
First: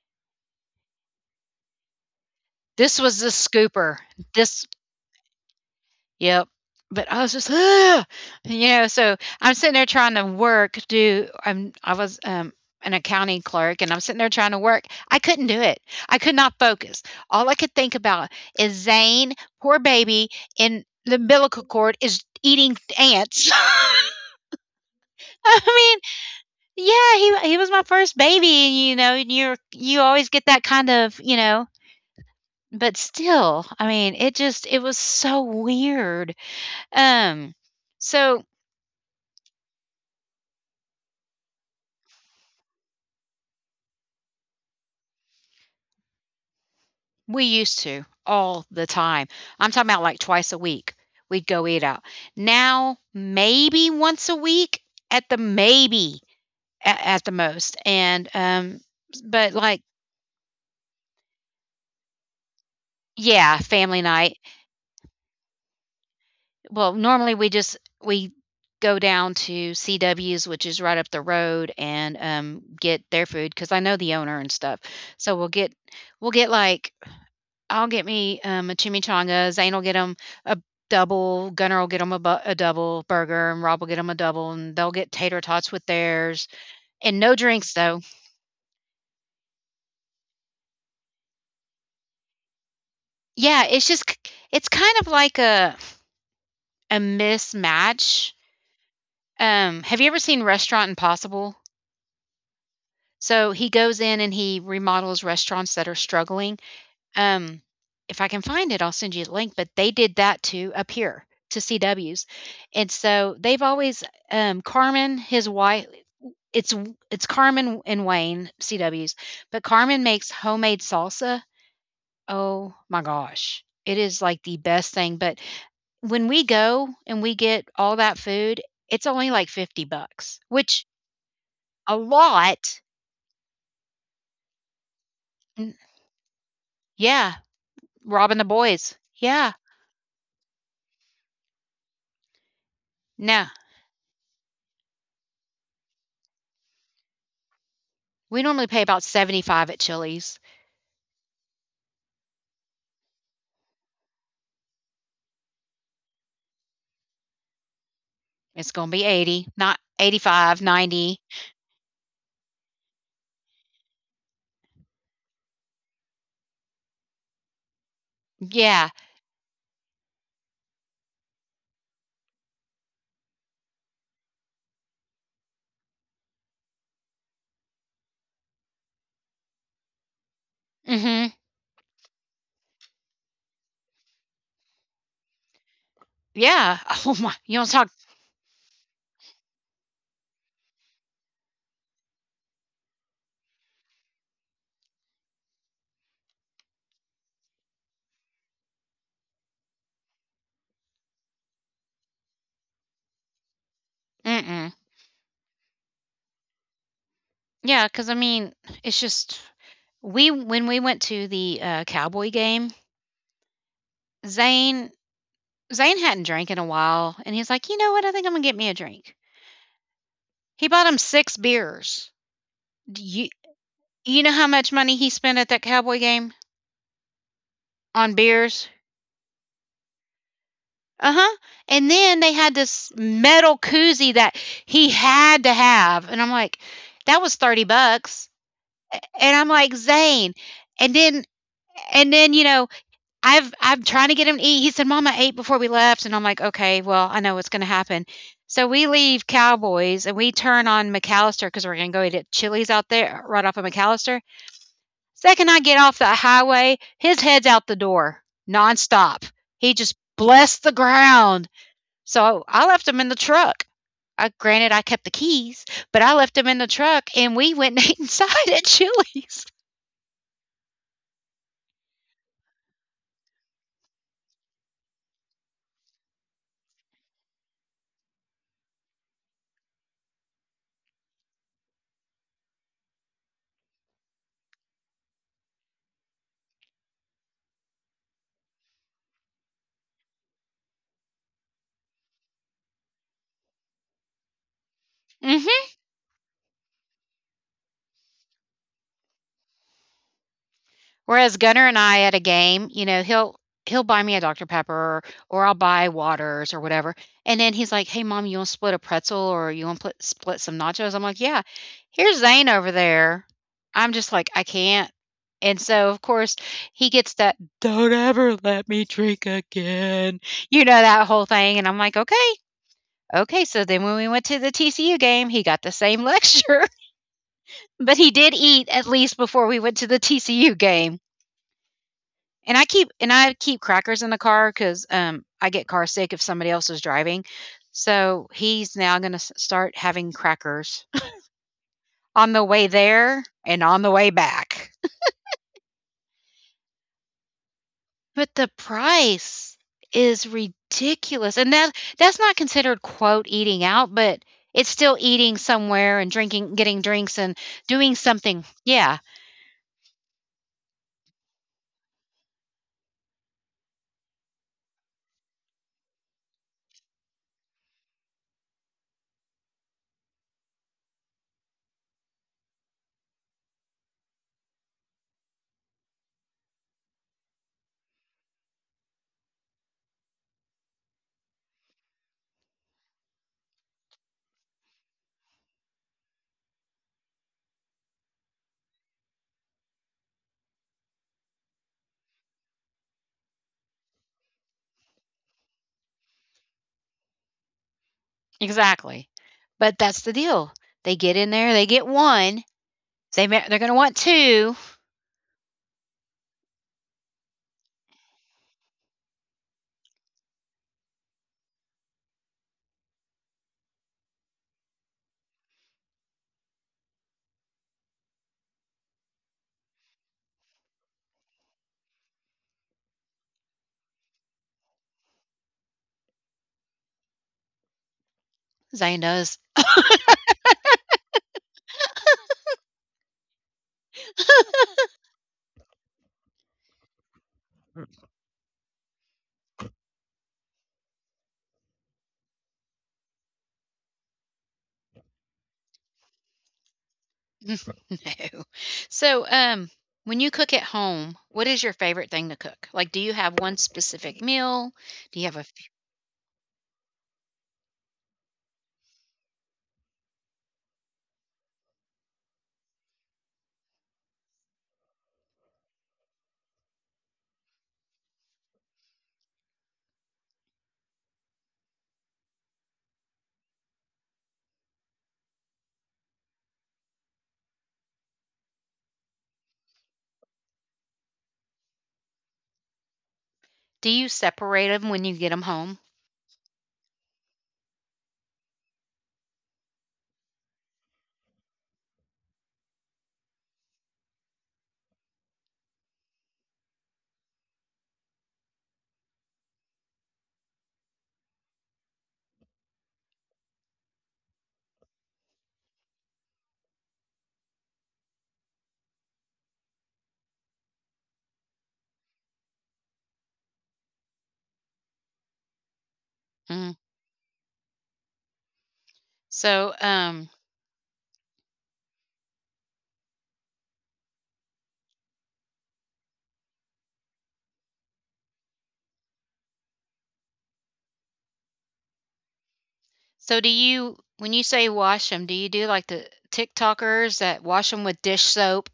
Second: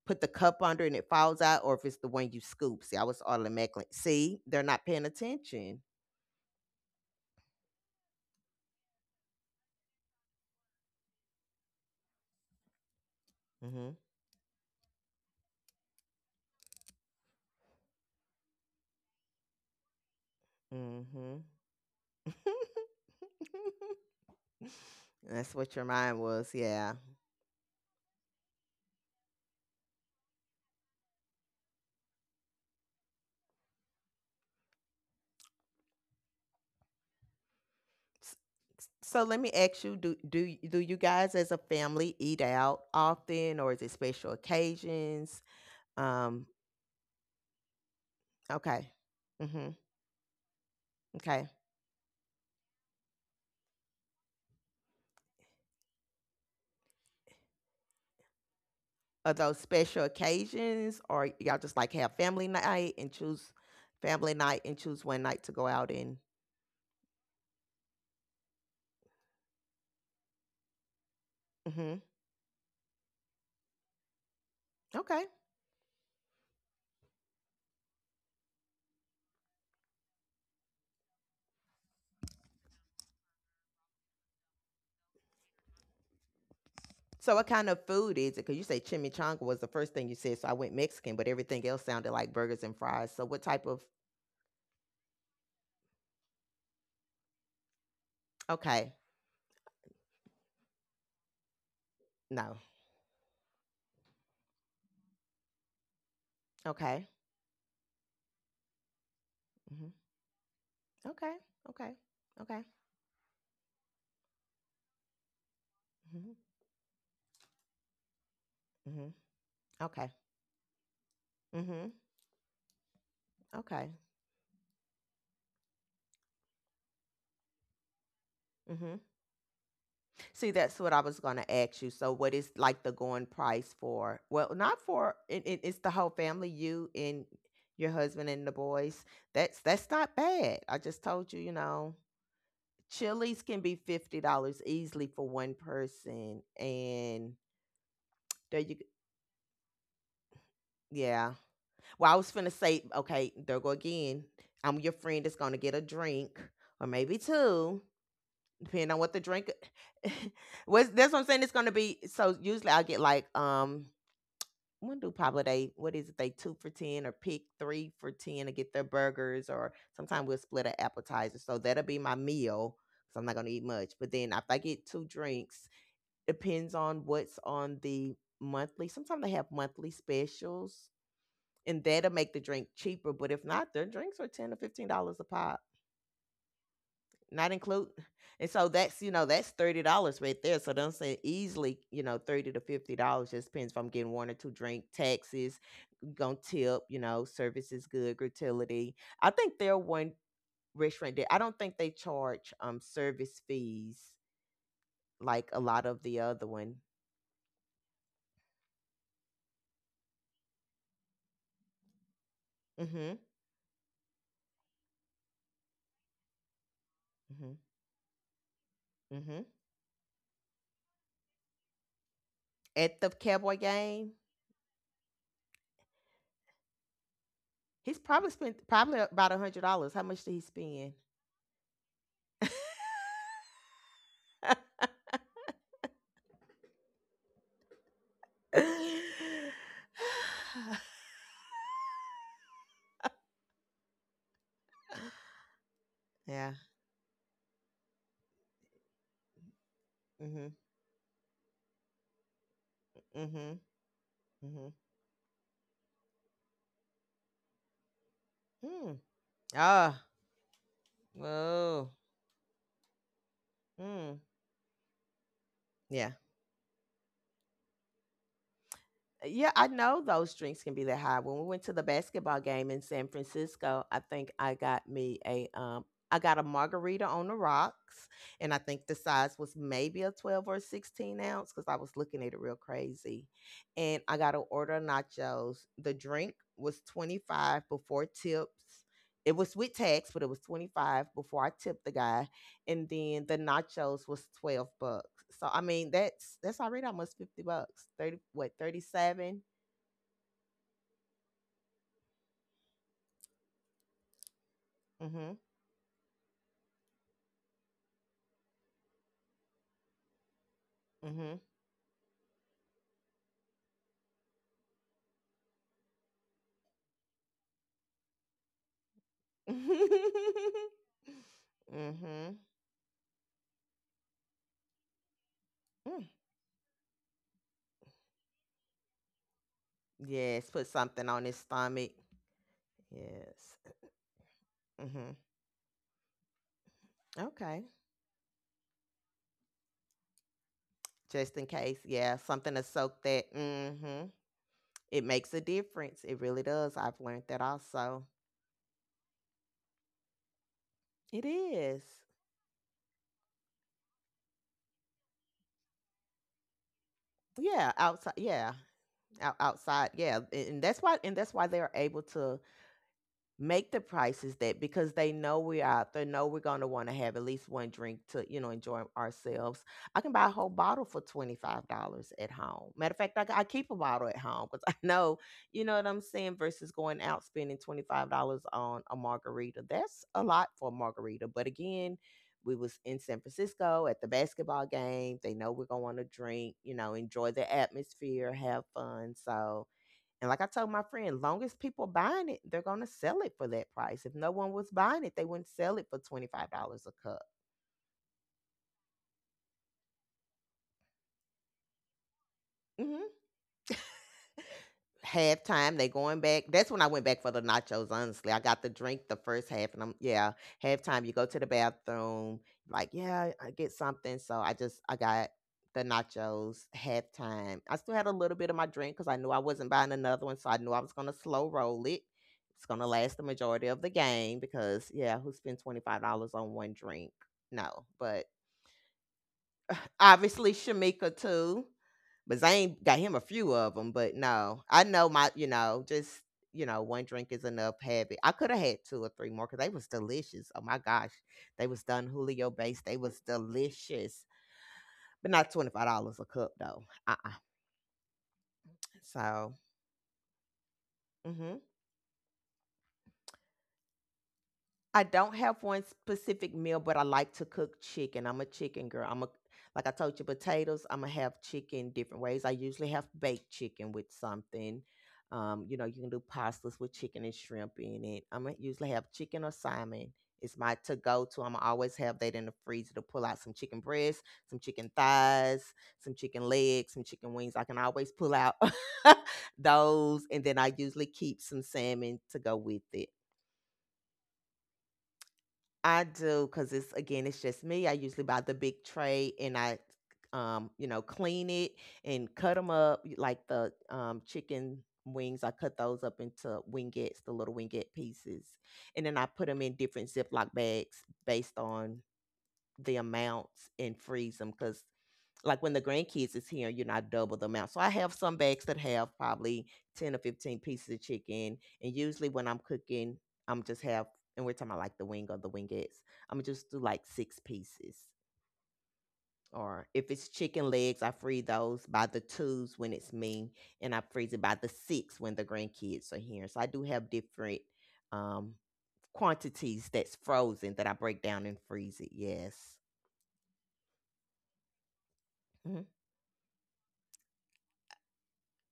put the cup under and it falls out, or if it's the one you scoop. See,
This
I
was
was
the
automatically.
scooper.
See, they're
This
not paying attention.
Yep. But I was just, ugh! You know, so I'm sitting there trying to work, do I'm I was an accounting clerk
Mm-hmm.
and I'm sitting there trying to work. I couldn't do it. I could not focus. All I could think about is Zane, poor baby, in the
Mm-hmm.
umbilical cord is eating ants.
That's what your
I
mind was.
mean,
Yeah.
yeah, he was my first baby, and you know, and you always get that kind of, you know, but still, I mean, it just it was so weird. Um, so
S- So let me ask you, do you guys as a family eat out often or is it special occasions? Um,
we used to all the
okay.
time.
Mm-hmm.
I'm talking about like twice a week. We'd
Okay.
go eat out. Now, maybe once a week at the at the most. And
Are
but
those
like
special occasions or y'all just like have family night and choose
yeah, family
family
night.
night and choose one night to go out in?
Well, normally we just we go down to C W's, which is right up the road,
Mm-hmm.
and get their food because I know the owner and stuff.
Okay.
So we'll get like, I'll get me, a chimichanga, Zane'll get him a double, Gunner'll get him a bu a double burger, and Rob will get him a double, and they'll get tater tots with theirs, and
So
no
what kind
drinks,
of
though.
food is it? Because you say chimichanga was the first thing you said, so I went Mexican, but everything else sounded like burgers and fries. So what
Yeah,
type of
it's just it's kind of like a mismatch.
okay.
Have you ever seen Restaurant Impossible?
No.
So, he goes in and he remodels restaurants that are struggling.
Okay.
Um, if I can find it, I'll send you a link, but
Hmm.
they did that too up here,
Okay.
to
Okay.
CW's,
Okay.
and so they've always, Carmen, his wife,
Mhm,
It's it's Carmen and Wayne,
mhm.
CW's, but Carmen
Okay.
makes homemade salsa.
Mhm.
Oh my gosh.
Okay.
It is like the best thing, but when we go and we get all that food,
Mhm.
it's only like 50 bucks,
See, that's
which
what I was going to ask you.
a
So what is
lot.
like the going price for well, not for it, it,
mm,
it's the whole family, you and
yeah,
your
Rob
husband
and the
and the
boys.
boys.
Yeah.
That's not bad. I just told you, you know, chilies
No.
can be $50 easily for one person and
We
there
normally
you
pay
g-
about 75 at Chili's.
yeah. Well, I was finna say, okay, there go again. I'm your friend that's gonna get a drink or maybe two.
It's going
Depending
to
on
be
what the
80,
drink
not 85,
was that's
90.
what I'm saying. It's gonna be so usually I get like when do Pablo they what is it, they two for ten or pick three for ten
90.
to get their
Yeah.
burgers or sometimes we'll split an appetizer. So that'll be my meal. So I'm not gonna eat much. But then if I get two drinks, depends on what's on the monthly. Sometimes they have monthly specials.
Mhm.
And that'll make the drink cheaper. But if not, their drinks are $10 to $15 a pop.
Yeah. Oh my.
Not
You don't talk.
include and so that's, you know, that's $30 right there. So don't say easily, you know, 30 to $50. Just depends if I'm getting one or two drink, taxes, gonna tip, you know, service is good, gratuity. I think they're one restaurant that I don't think they charge service fees
Mm-mm.
like a lot of the other one.
Yeah, cuz I mean, it's just, We when we went to the, Cowboy game,
Mm-hmm.
Zane Zane hadn't drank in a while, and he's
Mm-hmm.
like, "You know what? I think I'm gonna get me a drink."
Mm-hmm.
He bought him 6 beers. Do
At the
you
cowboy game,
you know how much money he spent at that Cowboy game
he's
on
probably spent
beers?
probably about $100. How much did he spend?
Uh-huh. And then they had this metal koozie that he had to have, and I'm like, "That was 30 bucks." And I'm like, "Zane." And then and then, you know, I'm trying to get him to eat. He said, "Mom, I ate before we left," and I'm like,
Yeah.
"Okay, well, I know what's going to happen." So we leave Cowboys and we
Mhm.
turn on McAllister because we're going to go eat at Chili's out there, right off
Mhm.
of McAllister.
Mhm.
Second I get off the highway, his head's out the door
Mm.
nonstop. He just
Ah.
blessed the ground.
Oh.
So I left him in the truck.
Hmm.
I, granted, I kept the keys, but I
Yeah.
left him in the truck and we went and ate inside at Chili's.
Yeah, I know those drinks can be that high. When we went to the basketball game in San Francisco, I think I got me a I got a margarita on the rocks, and I think the size was maybe a 12 or a 16-ounce because I was looking at it real crazy. And I got an order of nachos. The drink was 25 before tips. It was with tax, but it was 25 before I tipped the guy and then the nachos was 12 bucks. So I
Hmm.
mean that's already almost 50 bucks. 30 what 37?
Whereas Gunner and I at a game, you know, he'll buy me a Dr. Pepper
Mhm.
or I'll buy waters or whatever, and then he's like, "Hey, mom, you wanna split a pretzel or you wanna put split some nachos?" I'm like, "Yeah."
Mhm.
Here's Zane over there. I'm just like, "I can't." And so, of course, he gets that, "Don't ever let me drink again," you know, that whole thing, and I'm like, "Okay,
Mhm.
okay." So then when we went to the TCU game, he got the same
Mm.
lecture, but he did eat at least before we went to the
Yes,
TCU
put
game.
something on his stomach.
And I keep and I
Yes.
keep crackers in the car 'cause,
Mhm.
I get car sick if somebody else is driving.
Okay.
So, he's now gonna start having crackers
Just in case. Yeah,
on the
something
way
to soak
there
that.
and on the way
Mhm.
back.
It makes a difference. It really does. I've learned that also.
But the price is
It
ridiculous, and that
is.
that's not considered, quote, "eating out," but it's still eating somewhere and drinking, getting drinks and
Yeah,
doing
outside.
something.
Yeah.
Yeah,
Out, outside. Yeah, and that's why they're able to make the prices that because they know we're out there, know we're going to want to have at least one drink to, you know, enjoy ourselves. I can buy a whole bottle for $25 at home. Matter of fact, I keep a bottle at home because I know, you know what I'm saying, versus going out spending $25 on a margarita. That's a lot for a margarita. But again, we was in San Francisco at the basketball game. They know we're going to want to drink, you know, enjoy the atmosphere, have fun. So, and like I told my friend, long as people buying it, they're gonna sell it for that price. If no one was buying it, they wouldn't sell it for $25 a cup.
exactly. But that's the deal. They get in there, they get 1,
Hmm.
they're gonna want 2.
Halftime, they going back. That's when I went back for the nachos, honestly. I got the drink the first half and I'm yeah, halftime you go to the bathroom, like, yeah, I get something. So I got the nachos halftime. I still had a little bit of my drink because I knew I wasn't buying another one. So I knew I was gonna slow roll it. It's gonna last the majority of the game because yeah, who spent $25 on one drink? No. But
Zane does.
obviously, Shamika too, but Zane got him a few of them. But no, I know my, you know, just you know, one drink is enough. Habit. I could have had two or three more because they was delicious. Oh my gosh, they was done Julio based. They was delicious, but not $25 a cup though. Uh.
No. So,
So.
um, when you cook at home, what is
Mhm.
your favorite thing to cook? Like, do you have one specific meal?
I
Do you have
don't
a f
have one specific meal, but I like to cook chicken. I'm a chicken girl. I'm a Like I told you, potatoes. I'm gonna have chicken different ways. I usually have baked chicken with something. You know, you can do pastas with chicken and shrimp in it. I'm gonna usually have chicken or salmon. It's my to go to. I'm always have that in the freezer to pull out some chicken breasts, some chicken thighs, some chicken legs, some chicken wings. I can always pull out those, and then I usually keep some salmon to go with it.
do you separate them when you get them home?
I do, cause it's again, it's just me. I usually buy the big tray and you know, clean it and cut them up like the chicken wings. I cut those up into wingettes, the little wingette pieces, and then I put them in different Ziploc bags based on the amounts and freeze them. Cause like when the grandkids is here, you know, I double the amount. So I have some bags that have probably 10 or 15 pieces of chicken. And usually when I'm cooking, I'm just have, and we're talking about like the wing or the wingettes, I'm
Mm.
just do like six pieces.
So,
Or if it's chicken legs, I freeze those by the twos when it's me, and I freeze it by the six when the grandkids are here. So I do have different um, quantities that's frozen that I break down and freeze it. Yes.
so do you when you say wash them, do you do
Mm-hmm.
like the TikTokers that wash them with dish soap?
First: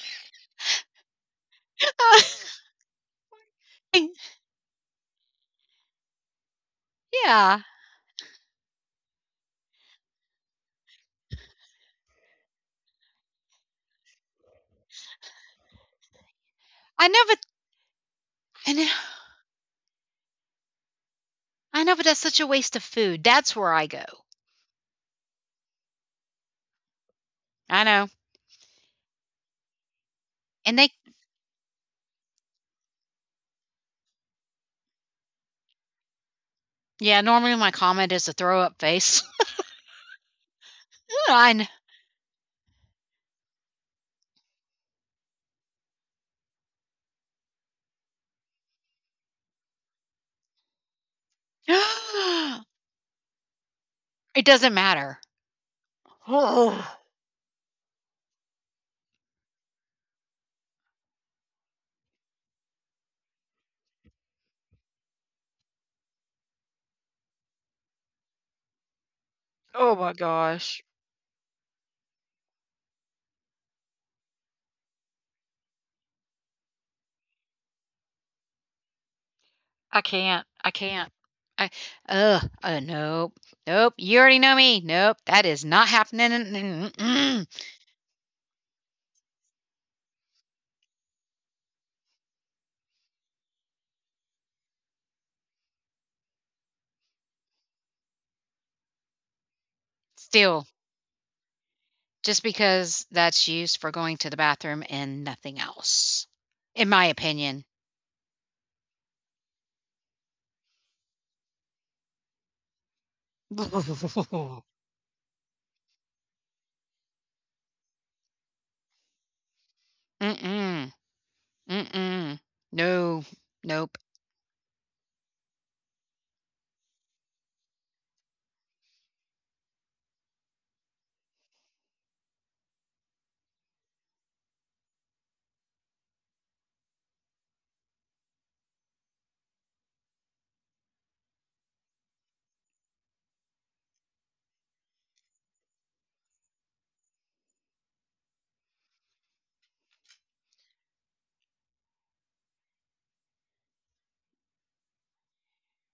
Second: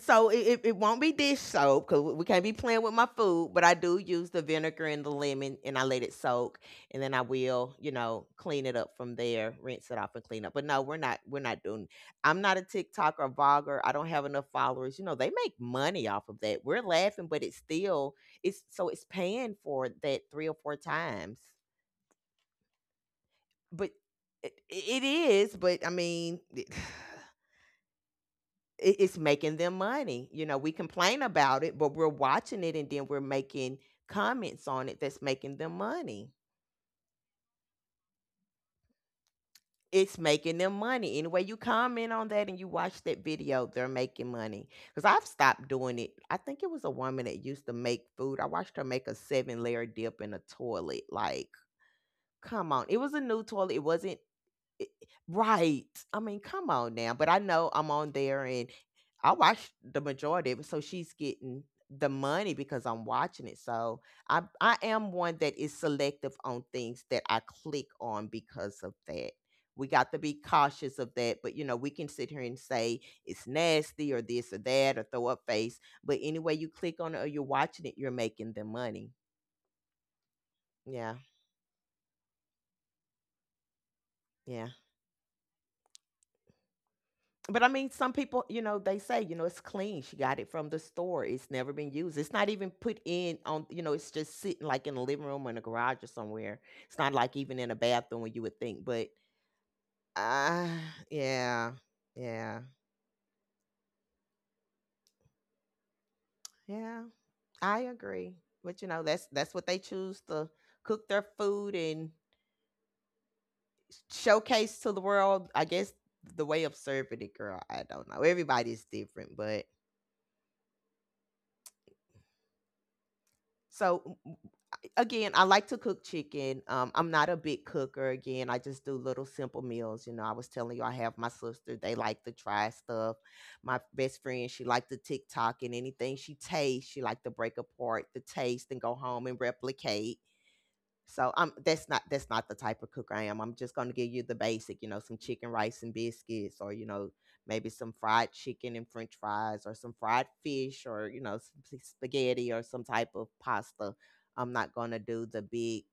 So it won't be dish soap because we can't be playing with my food, but I do use the vinegar and the lemon and I let it soak, and then I
Yeah.
will, you know, clean it up from there, rinse it off and clean up. But no, we're not doing I'm not a TikTok or vlogger. I don't have enough followers. You know, they make money off of that. We're
I know,
laughing, but
but
it's still it's
I know,
so it's paying for that three or four times.
I know, but that's such a waste of food. That's where I
But
go.
it is, but I mean,
I know.
it's making them money. You know, we
And they
complain about it, but we're watching it and then we're making comments on it that's making them money.
yeah, normally my comment is a throw up face.
It's making them money. Anyway, you
I
comment on that and you watch that video, they're making money. Because I've stopped doing it. I think it was a woman that used to make food. I watched her make a seven layer dip in a toilet. Like,
know.
come on. It was a new toilet. It wasn't.
It doesn't matter.
Right. I mean, come on
Oh,
now. But I know I'm on there and I watch the majority of it. So she's getting the money because I'm watching it. So I am one that is selective on things that I click on because of that. We
oh
got
my
to be
gosh.
cautious of that. But you know, we can sit here and say it's nasty or this or that or throw up face. But anyway you click on it or you're watching it, you're making the money.
I can't. I can't.
Yeah.
I Ugh. Nope. Nope. You already know
Yeah.
me. Nope. That is not happening.
But I mean, some people, you know, they say, you know, it's clean. She got it from the store. It's never been used. It's not even put in on, you know, it's just sitting like in the living room or in the garage or somewhere. It's not like even in a bathroom where you would think. But
Still,
uh yeah.
just
Yeah.
because that's used for going to the bathroom and nothing else, in
Yeah.
my opinion.
I agree. But you know, that's what they choose to cook their food and
Mm-mm.
showcase to the world. I guess the way of serving it, girl. I don't know. Everybody's different, but
Mm-mm. No. Nope.
so again, I like to cook chicken. I'm not a big cooker. Again, I just do little simple meals. You know, I was telling you, I have my sister. They like to try stuff. My best friend, she liked to TikTok and anything she tastes, she liked to break apart the taste and go home and replicate. So I'm. That's not the type of cook I am. I'm just gonna give you the basic, you know, some chicken rice and biscuits or, you know, maybe some fried chicken and french fries or some fried fish or, you know, spaghetti or some type of pasta. I'm not gonna do the big.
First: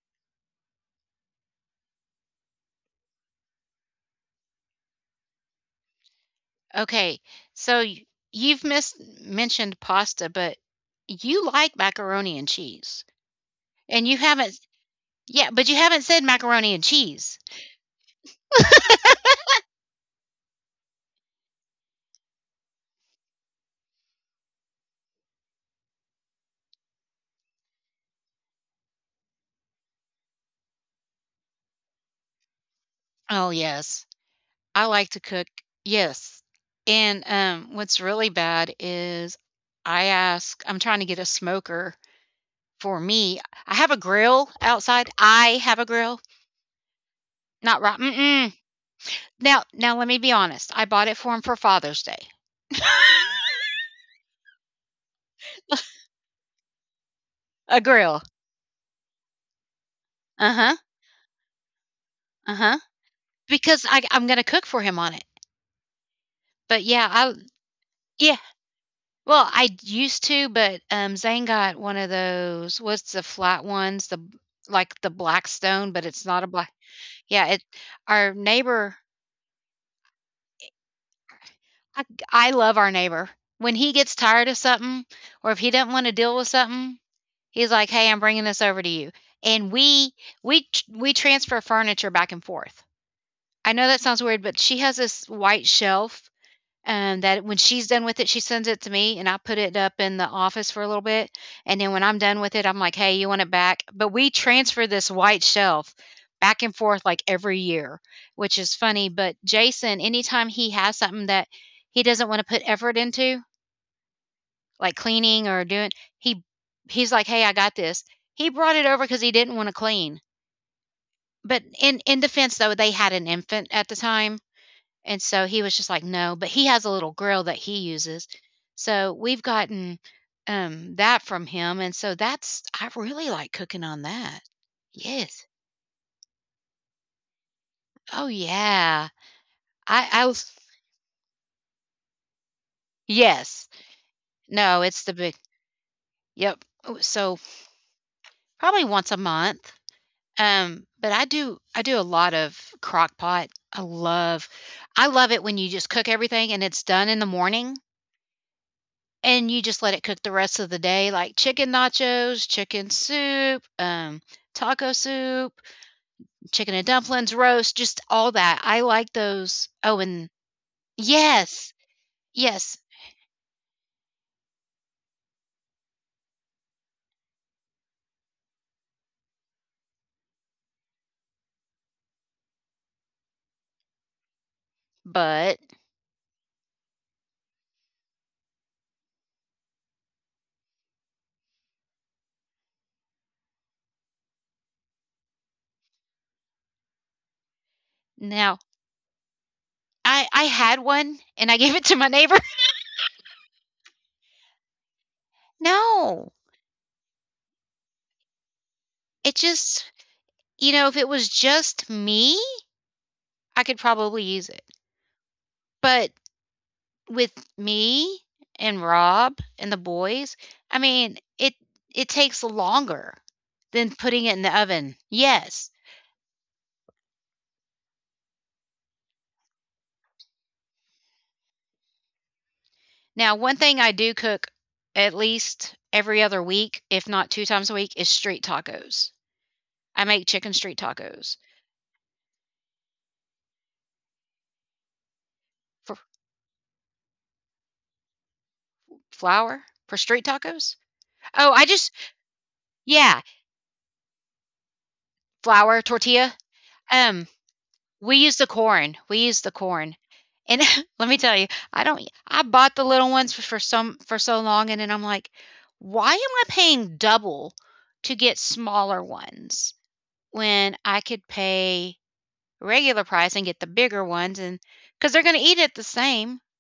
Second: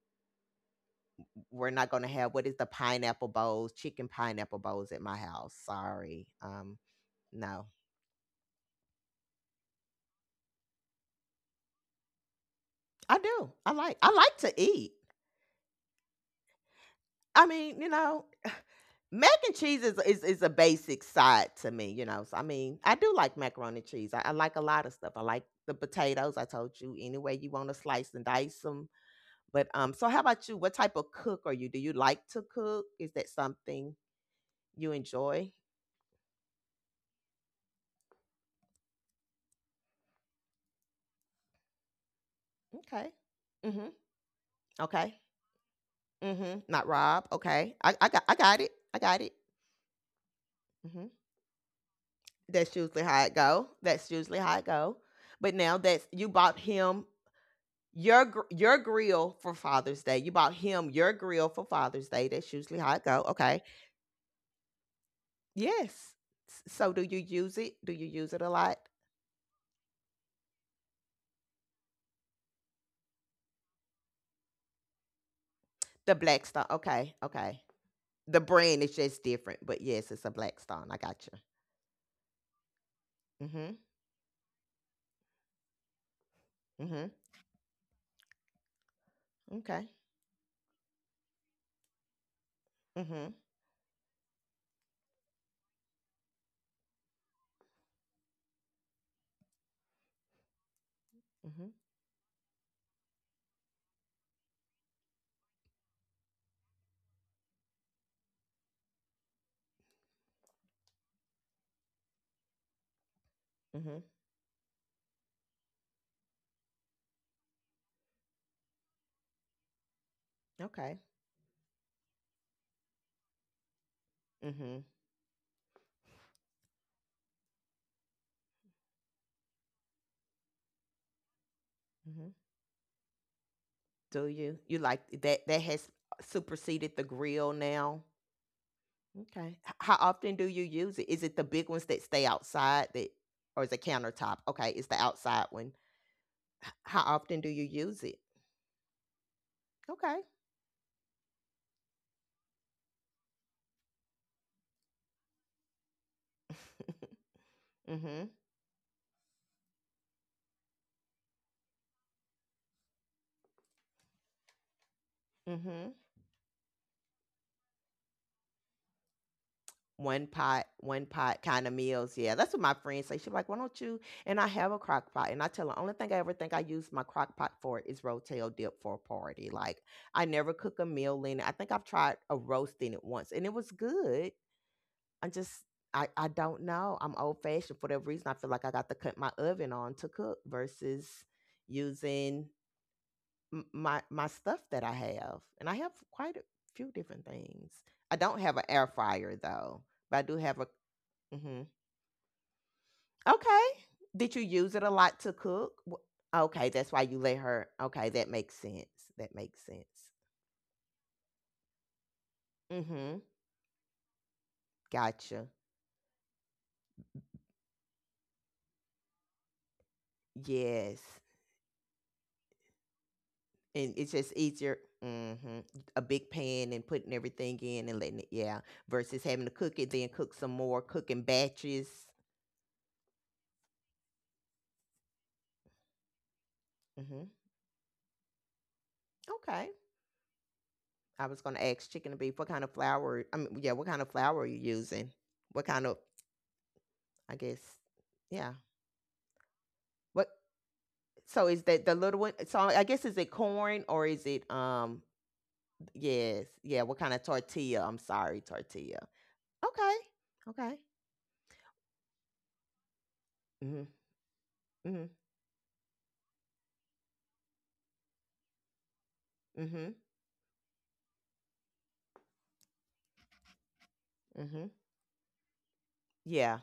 We're not gonna have, what is the pineapple bowls, chicken pineapple bowls at my house. Sorry.
Okay.
No.
So you've mentioned pasta, but you like macaroni and cheese,
I do.
and
I
you
like
haven't.
to eat.
Yeah, but you haven't said macaroni and cheese.
I mean, you know, Mac and cheese is a basic side to me, you know. So I mean, I do like macaroni and cheese. I like a lot of stuff. I like the potatoes. I told you any way you want to slice and dice them. But so how about you? What type of cook are you? Do you like to cook? Is that
Oh,
something
yes. I
you
like to cook.
enjoy?
Yes. And what's really bad is I'm trying to get a smoker for
Okay.
me. I
Mm-hmm.
have a grill outside.
Okay.
I have a grill.
Mm-hmm. Not Rob. Okay.
Not
I,
right.
I got I
Mm-mm.
got it. I got it.
Now, now let me be honest. I
Mm-hmm.
bought it for him for Father's Day.
That's usually how it go. That's usually how it go. But now that's you bought him,
A grill.
your grill for Father's Day. You
Uh
bought
huh.
him your grill for Father's Day. That's
Uh huh.
usually how it go. Okay.
Because I'm going to cook for him on it.
Yes. S-
But
So do
yeah,
you
I
use it? Do you use
yeah
it a lot?
Well, used to, but, Zane got one of those. What's the flat ones? The b Like, the Blackstone, but
The
it's not a
Blackstone.
black
Okay.
yeah,
Okay.
it our
The brand is
neighbor
just different, but yes, it's a Blackstone. I got you.
I Love our neighbor. When
Mhm.
he gets tired of something, or if he doesn't wanna deal with something,
Mhm.
he's like, "Hey, I'm bringing this over to you," and
Okay.
we transfer furniture back and forth.
Mhm.
I know that sounds weird, but she has this white shelf. That when she's done with it, she sends it to me, and I put it up in the office for a little bit,
Mhm.
and then when I'm done with it, I'm like, "Hey, you want it back?" But we transfer this white shelf back and forth like every year, which is funny. But Jason, anytime he has something that he doesn't wanna put effort into,
Mhm.
like cleaning or doing he he's like, "Hey, I got this." He brought it over because he didn't wanna clean.
Okay.
But in defense, though, they had an infant at the time,
Mhm.
and so he was just like, "No," but he has a little grill that he uses. So we've gotten, that from him, and so
Mhm.
that's, I really like cooking on
Do
that.
you? You like that?
Yes.
That has superseded the grill now.
Oh, yeah.
Okay. How
I
often do
was
you use it? Is it the big ones that stay outside that, or
Yes.
is it countertop? Okay,
No,
it's the
it's the big.
outside one.
Yep. Oh,
How
so
often do you use it?
probably once a month.
Okay.
But I do a lot of crock pot. I love it when you just cook everything and it's done in the morning.
Mhm.
And you just let it cook the rest of the day, like chicken nachos, chicken soup, taco soup,
Mhm.
chicken and dumplings, roast, just all that. I like those. Oh, and
One pot kind of
yes,
meals. Yeah, that's what my
yes.
friends say. She's like, "Why don't you?" And I have a crock pot, and I tell her, "Only thing I ever think I use my crock pot for is rotel dip for a party. Like, I never cook a meal in it. I think I've tried a roast in it once, and it was good, I
But
just I don't know. I'm old fashioned for whatever reason. I feel like I got to cut my oven on to cook versus using my my stuff that I have, and I have quite a few different things. I don't have
now,
an air fryer though, but I
I
do
I
have a.
had one and I
hmm
gave it to my neighbor.
Okay, did you use it a lot to cook?
No,
Okay, that's why you let her. Okay, that makes sense. That
it
makes sense.
just, you know, if it was just me,
Mm-hmm.
I could probably use it.
Gotcha.
But with me and Rob and the boys, I
Yes.
mean, it takes longer
And
than
it's
putting
just
it in the
easier.
oven. Yes.
A big pan and putting everything in and letting it, yeah, versus having to cook it, then cook some more, cooking batches.
Now, one thing I do cook at least every other week, if
hmm
not two times a week, is street tacos.
Okay.
I make chicken street
I
tacos
was going to ask chicken and beef, what kind of flour, I mean, yeah, what kind of flour are you using? What kind of,
for
I guess, yeah.
flour, for street
What,
tacos.
so
Oh,
is
I
that
just
the little one? So I guess is
yeah,
it corn or is it,
Flour tortilla.
yes, yeah, what kind of
Um,
tortilla? I'm
We use
sorry,
the corn.
tortilla.
We use the
Okay.
corn. And
Okay.
let me tell you, I don't I bought the little ones for for
hmm
some for so long, and then I'm
hmm
like, why am I paying double to get smaller ones
hmm
when I could pay regular price and get the bigger ones, and
hmm
cuz they're going to eat it the same.
Yeah.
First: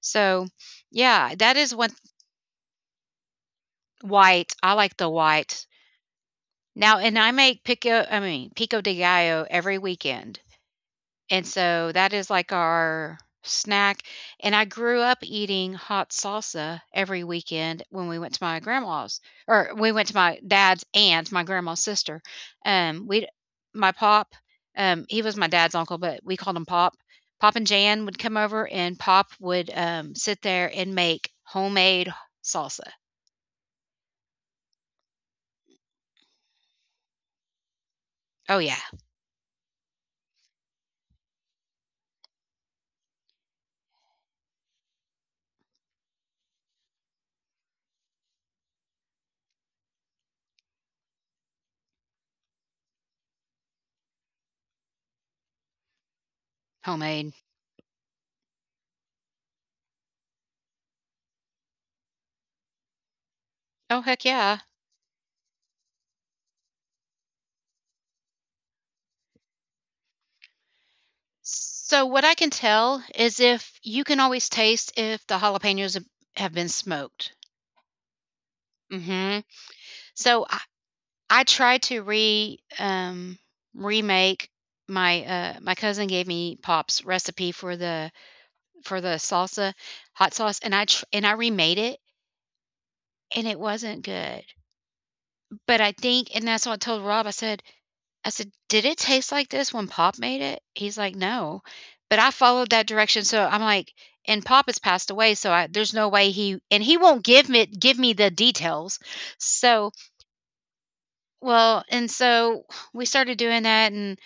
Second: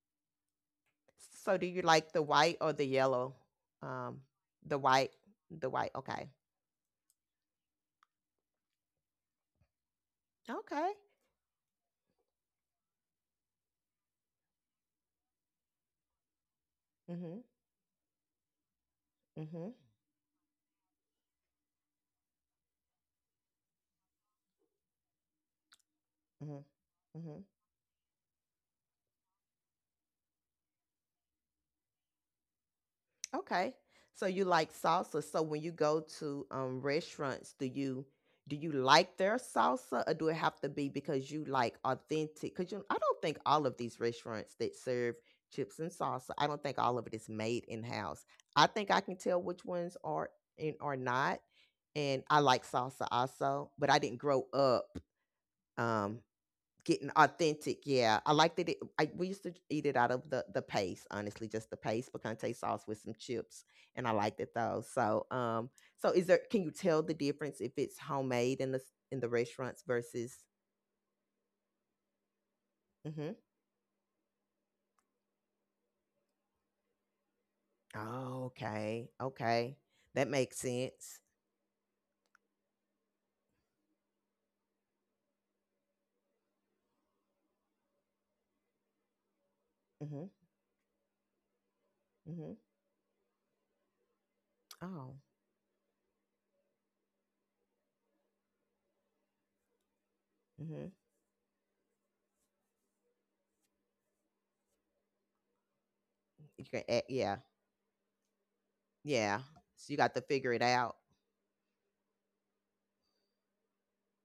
So, yeah, that
So do
is
you
one.
like the white or the yellow? Um,
White. I
the
like the
white,
white.
the white. Okay.
Now, and I make pico de gallo every weekend.
Okay.
And so that is like our snack, and I grew up eating hot salsa every
Mhm.
weekend when we went to my grandma's, or
Mhm.
we went to my dad's and my grandma's sister. We My pop, he was my dad's uncle, but we called
Mhm.
him Pop.
Mhm.
Pop and Jan would come over, and Pop would, sit there and make homemade salsa.
Okay. So you like salsa. So when you go to restaurants, do
Oh,
you
yeah,
like their salsa or do it have to be because you like authentic? Because you, I don't think all of these restaurants that serve chips and salsa, I don't think all of it is made in house. I think I can tell which ones are and are not. And I like salsa also, but I didn't grow up um Getting
homemade.
authentic, yeah. I like that it I We used to eat it out of the paste, honestly, just the paste picante sauce with some chips.
Oh,
And I
heck
liked it
yeah.
though. So so is there, can you tell the difference if it's homemade in the restaurants versus.
So what I can tell
hmm
is if you can always taste if the jalapenos have been smoked.
Oh, okay.
Mhm.
Okay. That
So
makes
I
sense.
I tried to re remake my, my cousin gave me Pop's recipe for the salsa,
Mm-hmm.
hot sauce, and I remade it,
Mm-hmm.
and it wasn't good.
Oh.
But I think, and that's what I told Rob. I said, "Did it taste like this when Pop made it?"
Mm-hmm.
He's like, "No." But I followed that direction, so I'm like, and Pop has passed away, so I there's no way he,
You
and
can
he
add,
won't
yeah.
give me the details.
Yeah.
So,
So you got to figure it out.
well, and so we started doing that, and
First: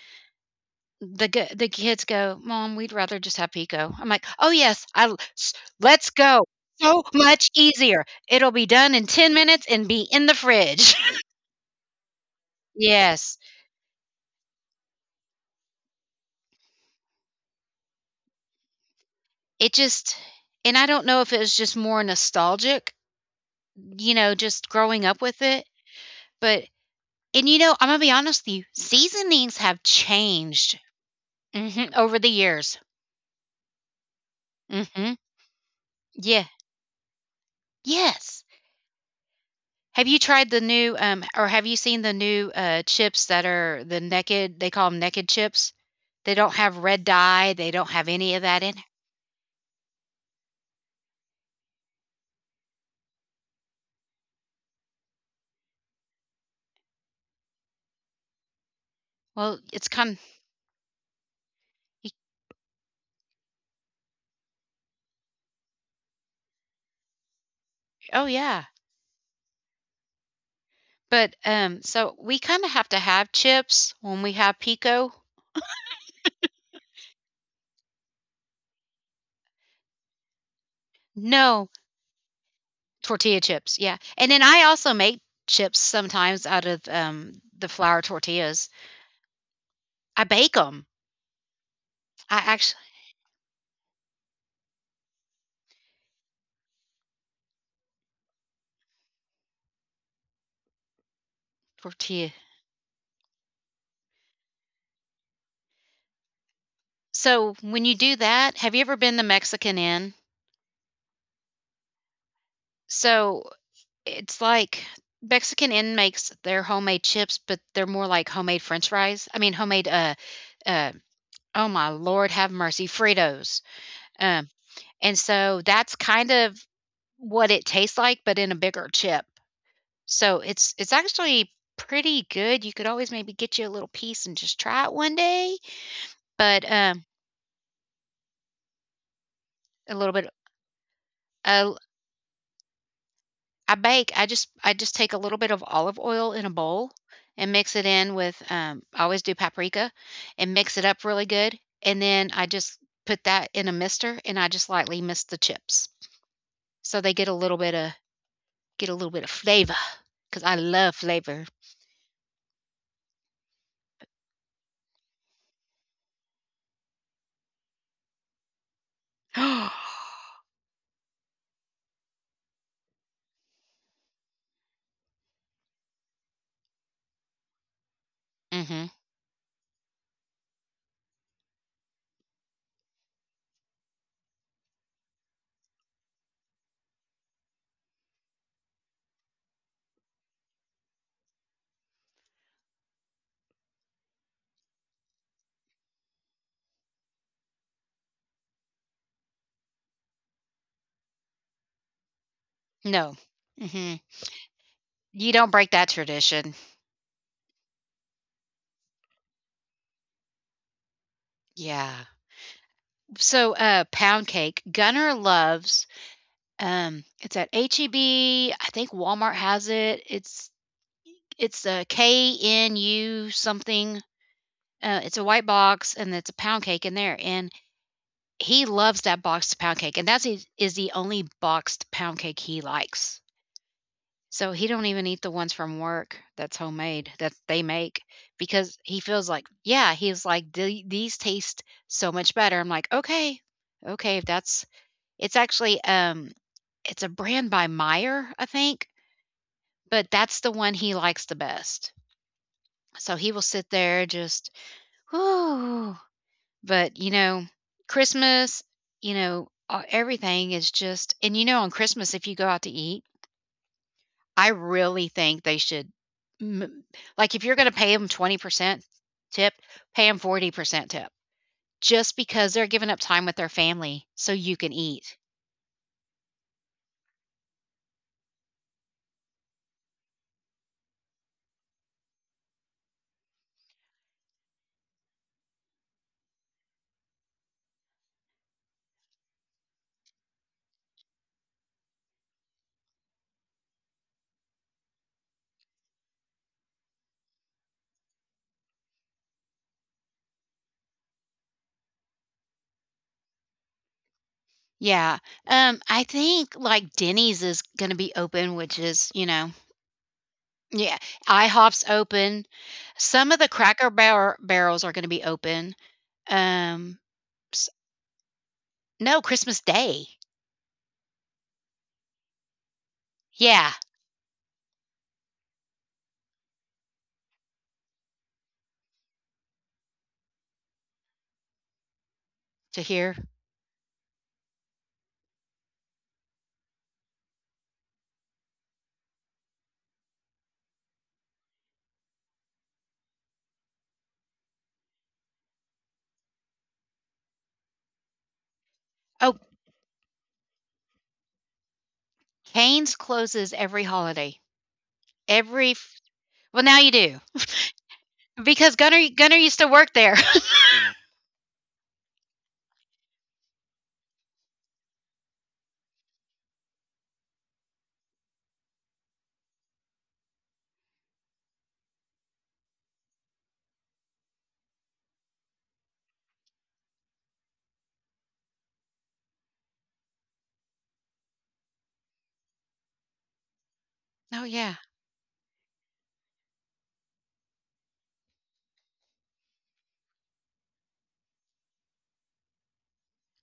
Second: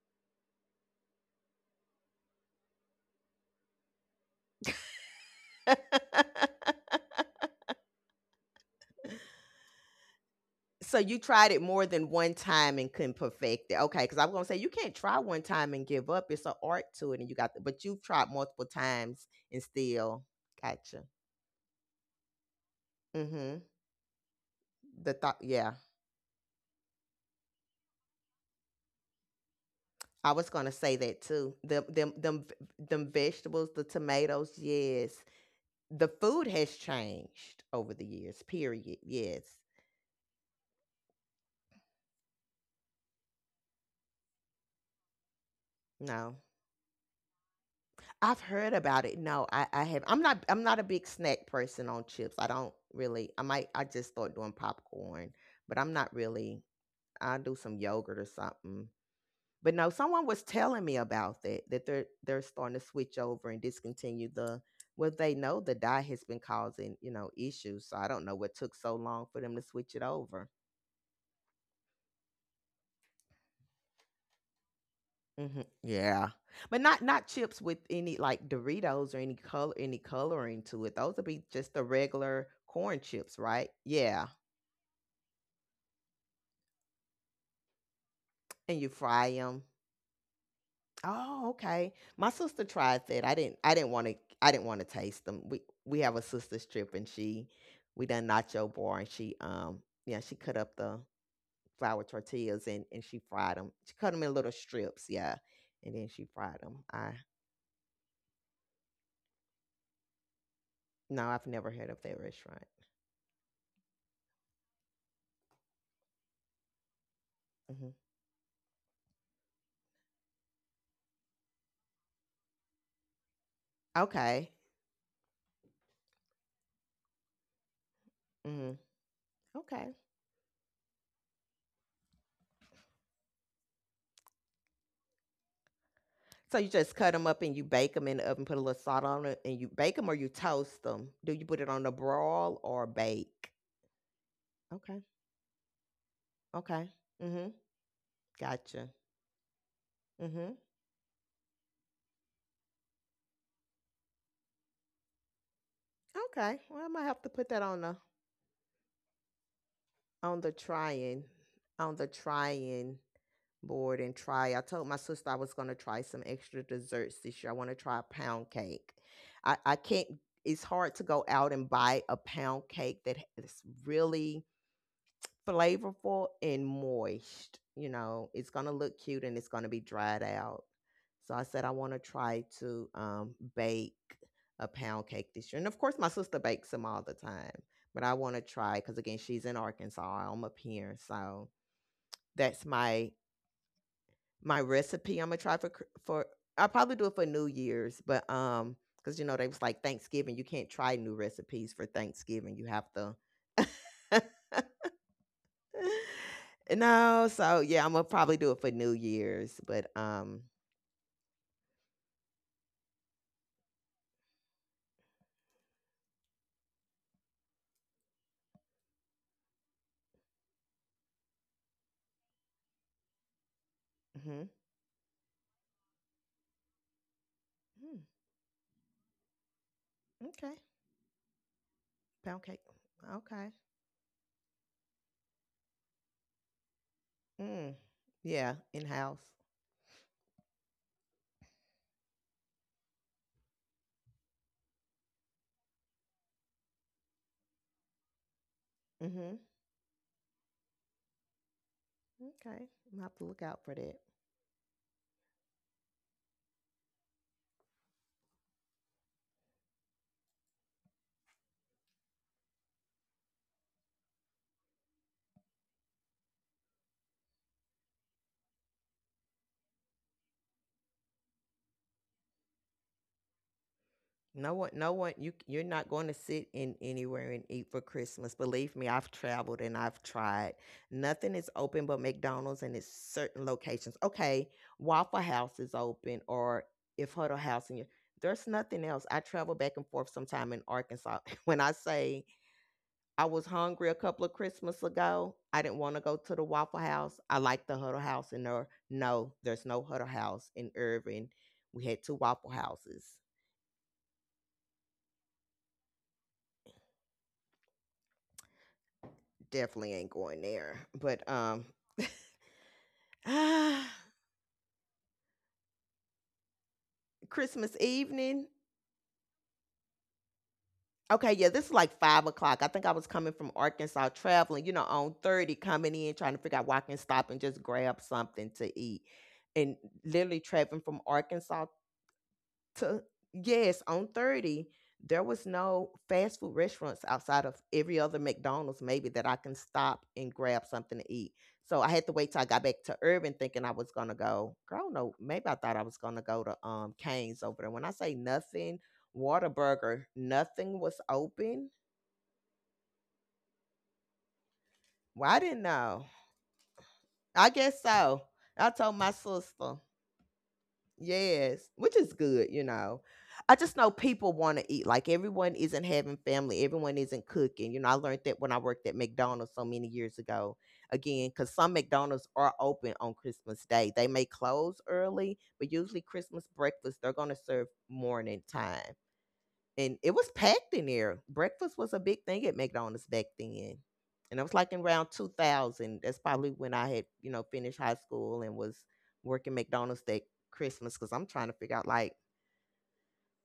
the kids go, "Mom, we'd rather just have pico." I'm like, "Oh yes, let's go." So much easier. It'll be done in 10 minutes and be in the fridge.
So you tried it more than one time and couldn't
Yes.
perfect it, okay? Because I am gonna say you can't try one time and give up. It's an art to it, and you got the, but you've tried multiple times and
It just,
still,
and I
gotcha.
don't know if it was just more nostalgic,
Mhm.
you know, just growing
The
up
thought,
with it.
yeah.
But, and you know, I'm gonna be honest with you, seasonings have
I was gonna
changed
say that too. Them,
hmm
them,
over the
them, v-
years.
them vegetables, the tomatoes.
Hmm
Yes, the food
Yeah.
has changed over the years.
Yes.
Period. Yes.
Have you tried the new or have you seen the new chips that are the naked chips? They
No.
don't have red dye, they don't have any
I've
of that
heard
in it.
about it. No, I have. I'm not a big snack person on chips. I don't really. I might. I just start doing popcorn, but I'm not really. I do some yogurt or something.
Well,
But
it's
no,
kind
someone was telling me about that. That they're
of,
they're starting to switch over and discontinue the. Well, they know the dye has been causing, you know, issues, so I don't
oh
know what
yeah.
took so long for them to switch it over.
But so we kind of have to have chips when we have pico.
Mhm. Yeah. But not chips with any like Doritos or any coloring to it. Those would be
No.
just the regular corn chips,
Tortilla
right?
chips, yeah,
Yeah.
and then I also make chips sometimes out of, the flour tortillas.
And you fry them.
I bake them.
Oh, okay. My
I
sister
actually
tried that. I didn't want to, I didn't want to taste them. We have a sister's trip and she, we done nacho bar and she yeah, she cut up the flour
tortilla
tortillas and she fried them. She cut them in little strips, yeah. And then she fried them. I
So when you do that, have you ever been to Mexican Inn?
no, I've never heard of that restaurant.
So, it's like Mexican Inn makes their homemade chips, but they're
hmm
more like homemade french fries. I mean, homemade, uh, oh my lord, have mercy, Fritos, um,
Okay.
and so that's kind of what it tastes like, but in a
Mhm.
bigger chip.
Okay.
So it's actually pretty good. You could always maybe get you a little piece and just try it one day.
So
But
you just cut them up and you bake them in the oven, put a little salt on it, and you bake
a
them or
little
you
bit,
toast them. Do you put it
uh,
on the broil or bake?
I bake. I just
Okay.
take a little bit of olive oil in a
Okay.
bowl
Mhm.
and mix it in with.
Gotcha.
I always do paprika and
Mhm.
mix it up really good. And then I just put that in a mister and I just lightly mist the chips
Okay. Well, I
so
might
they
have to
get a
put
little
that
bit
on
of
the,
get a little bit of flavor
on
because
the
I love
trying
flavor.
on the trying board and try. I told my sister I was going to try some extra desserts this year. I want to try a pound cake. I
Mm-hmm.
I can't, it's hard to go out and buy a pound cake that is really flavorful and moist. You know, it's going to look cute and it's going to be dried out. So I said, I want to try to bake a pound cake this year. And of course, my sister bakes them all the time, but I want to try because, again, she's in Arkansas. I'm up here. So that's my recipe I'm going to try for, I'll probably do it for New Year's, but, because they was like Thanksgiving, you can't try new recipes for Thanksgiving. You have to.
No. Mm-hmm. You don't break that tradition.
No, so yeah, I'm gonna probably do it for New Year's, but um.
Yeah. So, pound cake. Gunner loves. It's at H E B. I think Walmart has it. It's a K N U something.
Mhm.
It's a white box, and it's a pound cake in there. And
mm
he loves that boxed pound cake, and that's his,
okay,
is the only boxed pound cake
pound cake,
he likes.
okay,
So he don't even eat the ones from work that's homemade that they
mm,
make,
yeah,
because
in
he feels
house,
like, yeah, he's like, "The- "these taste so much better." I'm like, okay, okay, if that's. It's actually, it's a brand by Meijer, I think,
mm-hmm,
but that's the one he likes the best.
okay, I'm gonna have
So
to
he
look
will
out
sit
for that.
there just, whoo. But, you know, Christmas, you know, everything is just, and, you know, on Christmas, if you go out to eat, I really think they should m like, if you're gonna pay them 20% tip, pay them 40% tip just because they're giving up time with their family so
No
you
one,
can
no one,
eat.
you're not going to sit in anywhere and eat for Christmas. Believe me, I've traveled and I've tried. Nothing is open but McDonald's and it's certain locations. Okay, Waffle House is open or if Huddle House and you, there's nothing else. I travel back and forth sometime in Arkansas. When I say I was hungry a couple of Christmas ago, I didn't want to go to the Waffle House. I like the Huddle House and there no, there's no Huddle House in Irving. We had two Waffle Houses.
Yeah, I think, like, Denny's is gonna be open, which is, you know.
Definitely ain't going there.
Yeah,
But um.
IHOP's open. Some of the
Ah,
Cracker Barrel Barrels are gonna be open, um, s
Christmas evening.
no, Christmas Day.
Okay, yeah, this is like 5 o'clock. I think I was coming from
Yeah,
Arkansas traveling, you know, on 30, coming in, trying to figure out where I can stop and just grab something to eat. And literally traveling from Arkansas
to
to,
hear.
yes, on 30, there was no fast food restaurants outside of every other McDonald's maybe that I can stop and grab something to eat. So I had to wait till I got back to Urban thinking I was gonna go. Girl, no, maybe I thought I was gonna go to Canes over there. When I say nothing,
Oh,
Waterburger, nothing was open.
Cane's closes every holiday.
Well, I didn't
Every f
know.
Well, now you do,
I guess so. I
because
told my
Gunner used to
sister.
work there.
Yes, which is good, you know. I just know people want to eat. Like everyone isn't having family, everyone isn't cooking. You know, I learned that when I worked at McDonald's so many years ago. Again, because some McDonald's are open on Christmas Day. They may close early, but usually Christmas breakfast, they're going to serve morning time and it was packed in there. Breakfast was a big thing at McDonald's back then. And it
Oh,
was like
yeah.
in around 2000. That's probably when I had, you know, finished high school and was working McDonald's that Christmas because I'm trying to figure out, like,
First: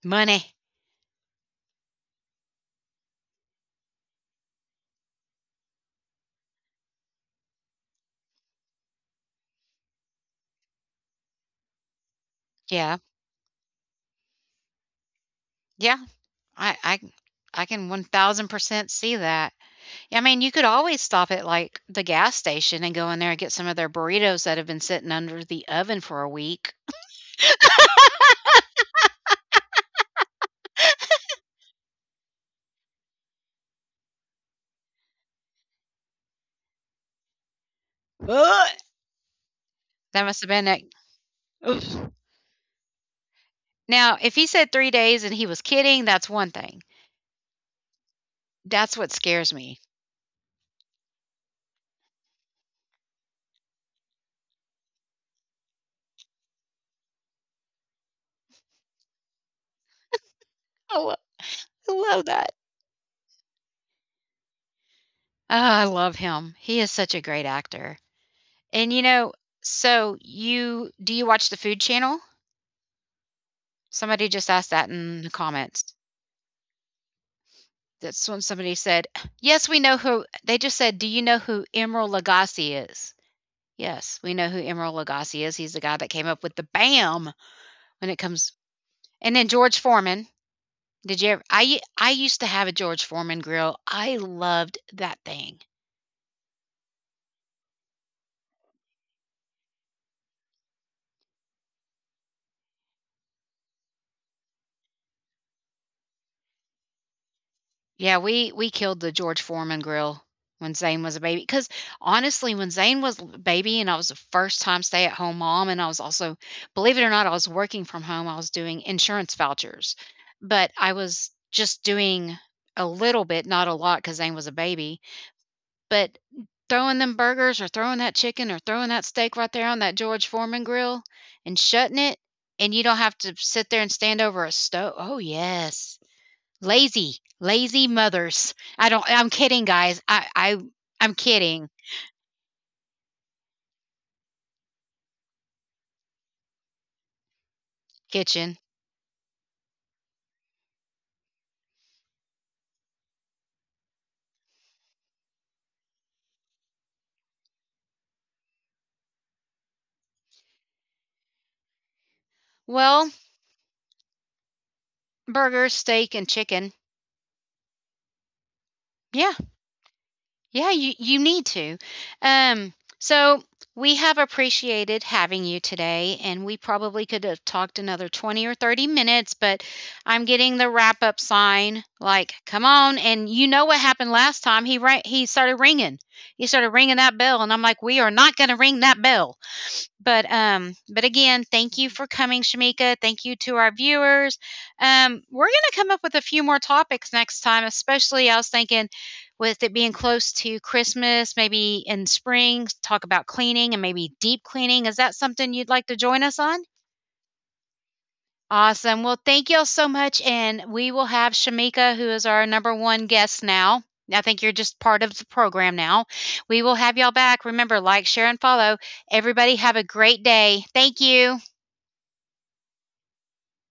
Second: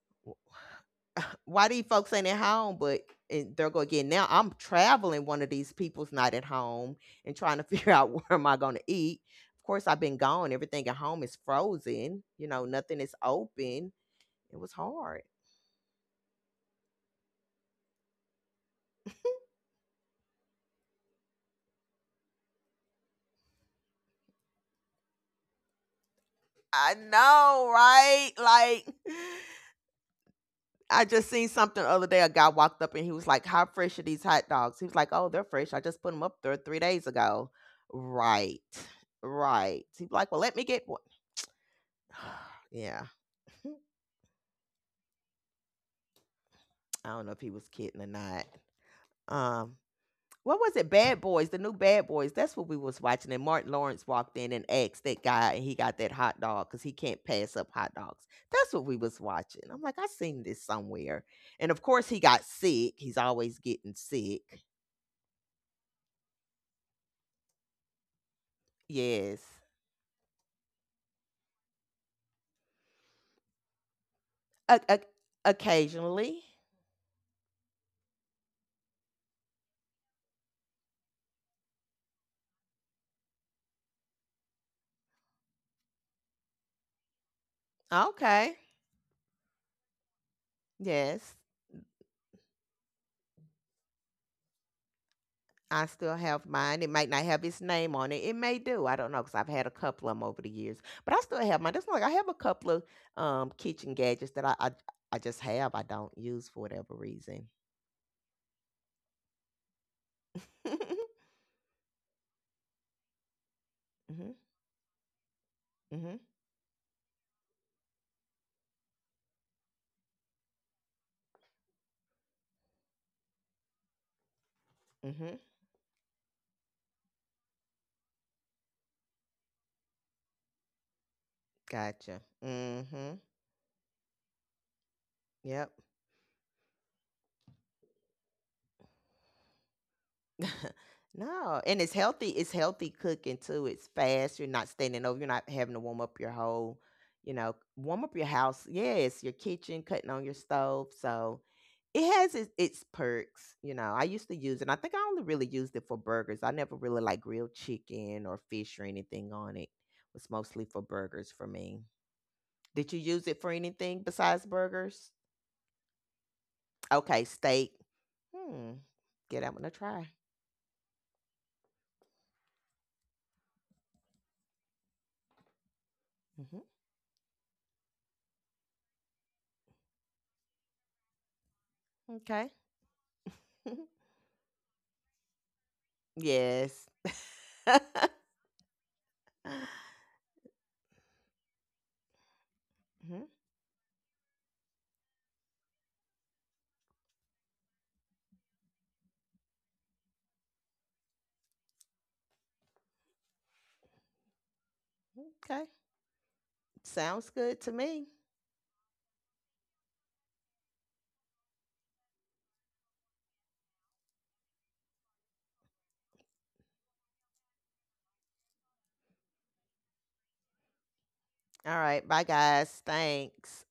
Money.
wh- why these folks ain't at home? But and they're going to get now. I'm traveling. One of these people's not at home and trying to figure out where am I going to eat. Of course, I've been gone. Everything at home is frozen. You know,
Yeah.
nothing is open. It was hard.
Yeah. I I I can 1000% see that. I mean, you could always stop at, like, the gas station and go in there and get some of their burritos that have been sitting under the oven for a week.
I know, right? Like I just seen something the other day. A guy walked up and he was like, "How fresh are these hot dogs?" He was like, "Oh, they're fresh. I just put them up there 3 days ago."
Ugh.
Right, right. He's
That
like,
must
"Well,
have
let me
been it.
get one." Yeah,
Now, if he said 3 days and he was kidding, that's one thing.
I don't know if he was kidding or not.
That's what scares
Um,
me.
what was it? Bad Boys, the new Bad Boys. That's what we was watching. And Martin Lawrence walked in and asked that guy, and he got that hot dog because he can't pass up hot dogs. That's what we was watching. I'm like, I seen this
Oh,
somewhere.
I
And of course, he
love
got
that.
sick. He's always getting sick.
Ah, I love him. He is such a great actor. And, you
Yes.
know, you do you watch the Food Channel? Somebody just asked
O-
that
o-
in the comments.
Occasionally.
That's when somebody said, "Yes, we know who," they just said, "Do you know who Emeril Lagasse is?" Yes, we know who Emeril Lagasse is. He's the guy that came up with the "Bam!" when it comes,
Okay.
and then George Foreman. Did you
Yes.
ever, I used to have a George Foreman grill. I loved that thing.
I still have mine. It might not have its name on it. It may do. I don't know because I've had a couple of them over the years, but I still have mine. Just like I have a couple of kitchen gadgets that I just have. I don't use for whatever reason.
Yeah, we killed the George Foreman grill when Zane
Mhm.
was a baby. Because honestly, when Zane was a baby and I was a first-time stay-at-home mom, and I was
Mhm.
also, believe it or not, I was working from home. I was doing insurance vouchers, but I was just doing a little bit, not a lot, because Zane was a baby,
Mhm.
but throwing them burgers or throwing that chicken or throwing that steak right there on that George Foreman grill and shutting it,
Gotcha.
and you don't
Mhm.
have to sit there and stand over a stove. Oh
Yep.
yes, lazy, lazy mothers. I don't. I'm kidding, guys. I'm
No,
kidding.
and it's healthy. It's healthy cooking too. It's fast. You're not standing over. You're not having to warm up your whole, you know, warm up your
Kitchen.
house. Yes, your kitchen, cutting on your stove. So it has its perks. You know, I used to use it. And I think I only really used it for burgers. I never really like grilled chicken or fish or anything on it. It was mostly for burgers for me. Did you
Well,
use it for anything besides burgers?
burgers, steak, and chicken.
Okay, steak. Hmm.
Yeah,
Give that one a try.
yeah, you need to. Um, so we have appreciated having you today, and we
Hmm.
probably could have talked another 20 or 30 minutes, but I'm getting the wrap up sign like,
Okay.
come on. And you know what happened last time? He started ringing. He started
Yes.
ringing that bell, and I'm like, we are not going to ring that bell. But but again, thank you for coming, Shamika. Thank
Mhm.
you to our viewers. We're going to come up with a few more topics next time. Especially, I was thinking, with it being close to Christmas, maybe in spring, talk about cleaning, and maybe deep cleaning. Is that something
Okay.
you'd like to join us on?
Sounds good to me.
Awesome. Well, thank y'all so much, and we will have Shamika, who is our number one guest now. I think you're just part of the program now. We will have y'all back. Remember, like, share, and follow. Everybody, have a great day. Thank you.
All right. Bye, guys. Thanks.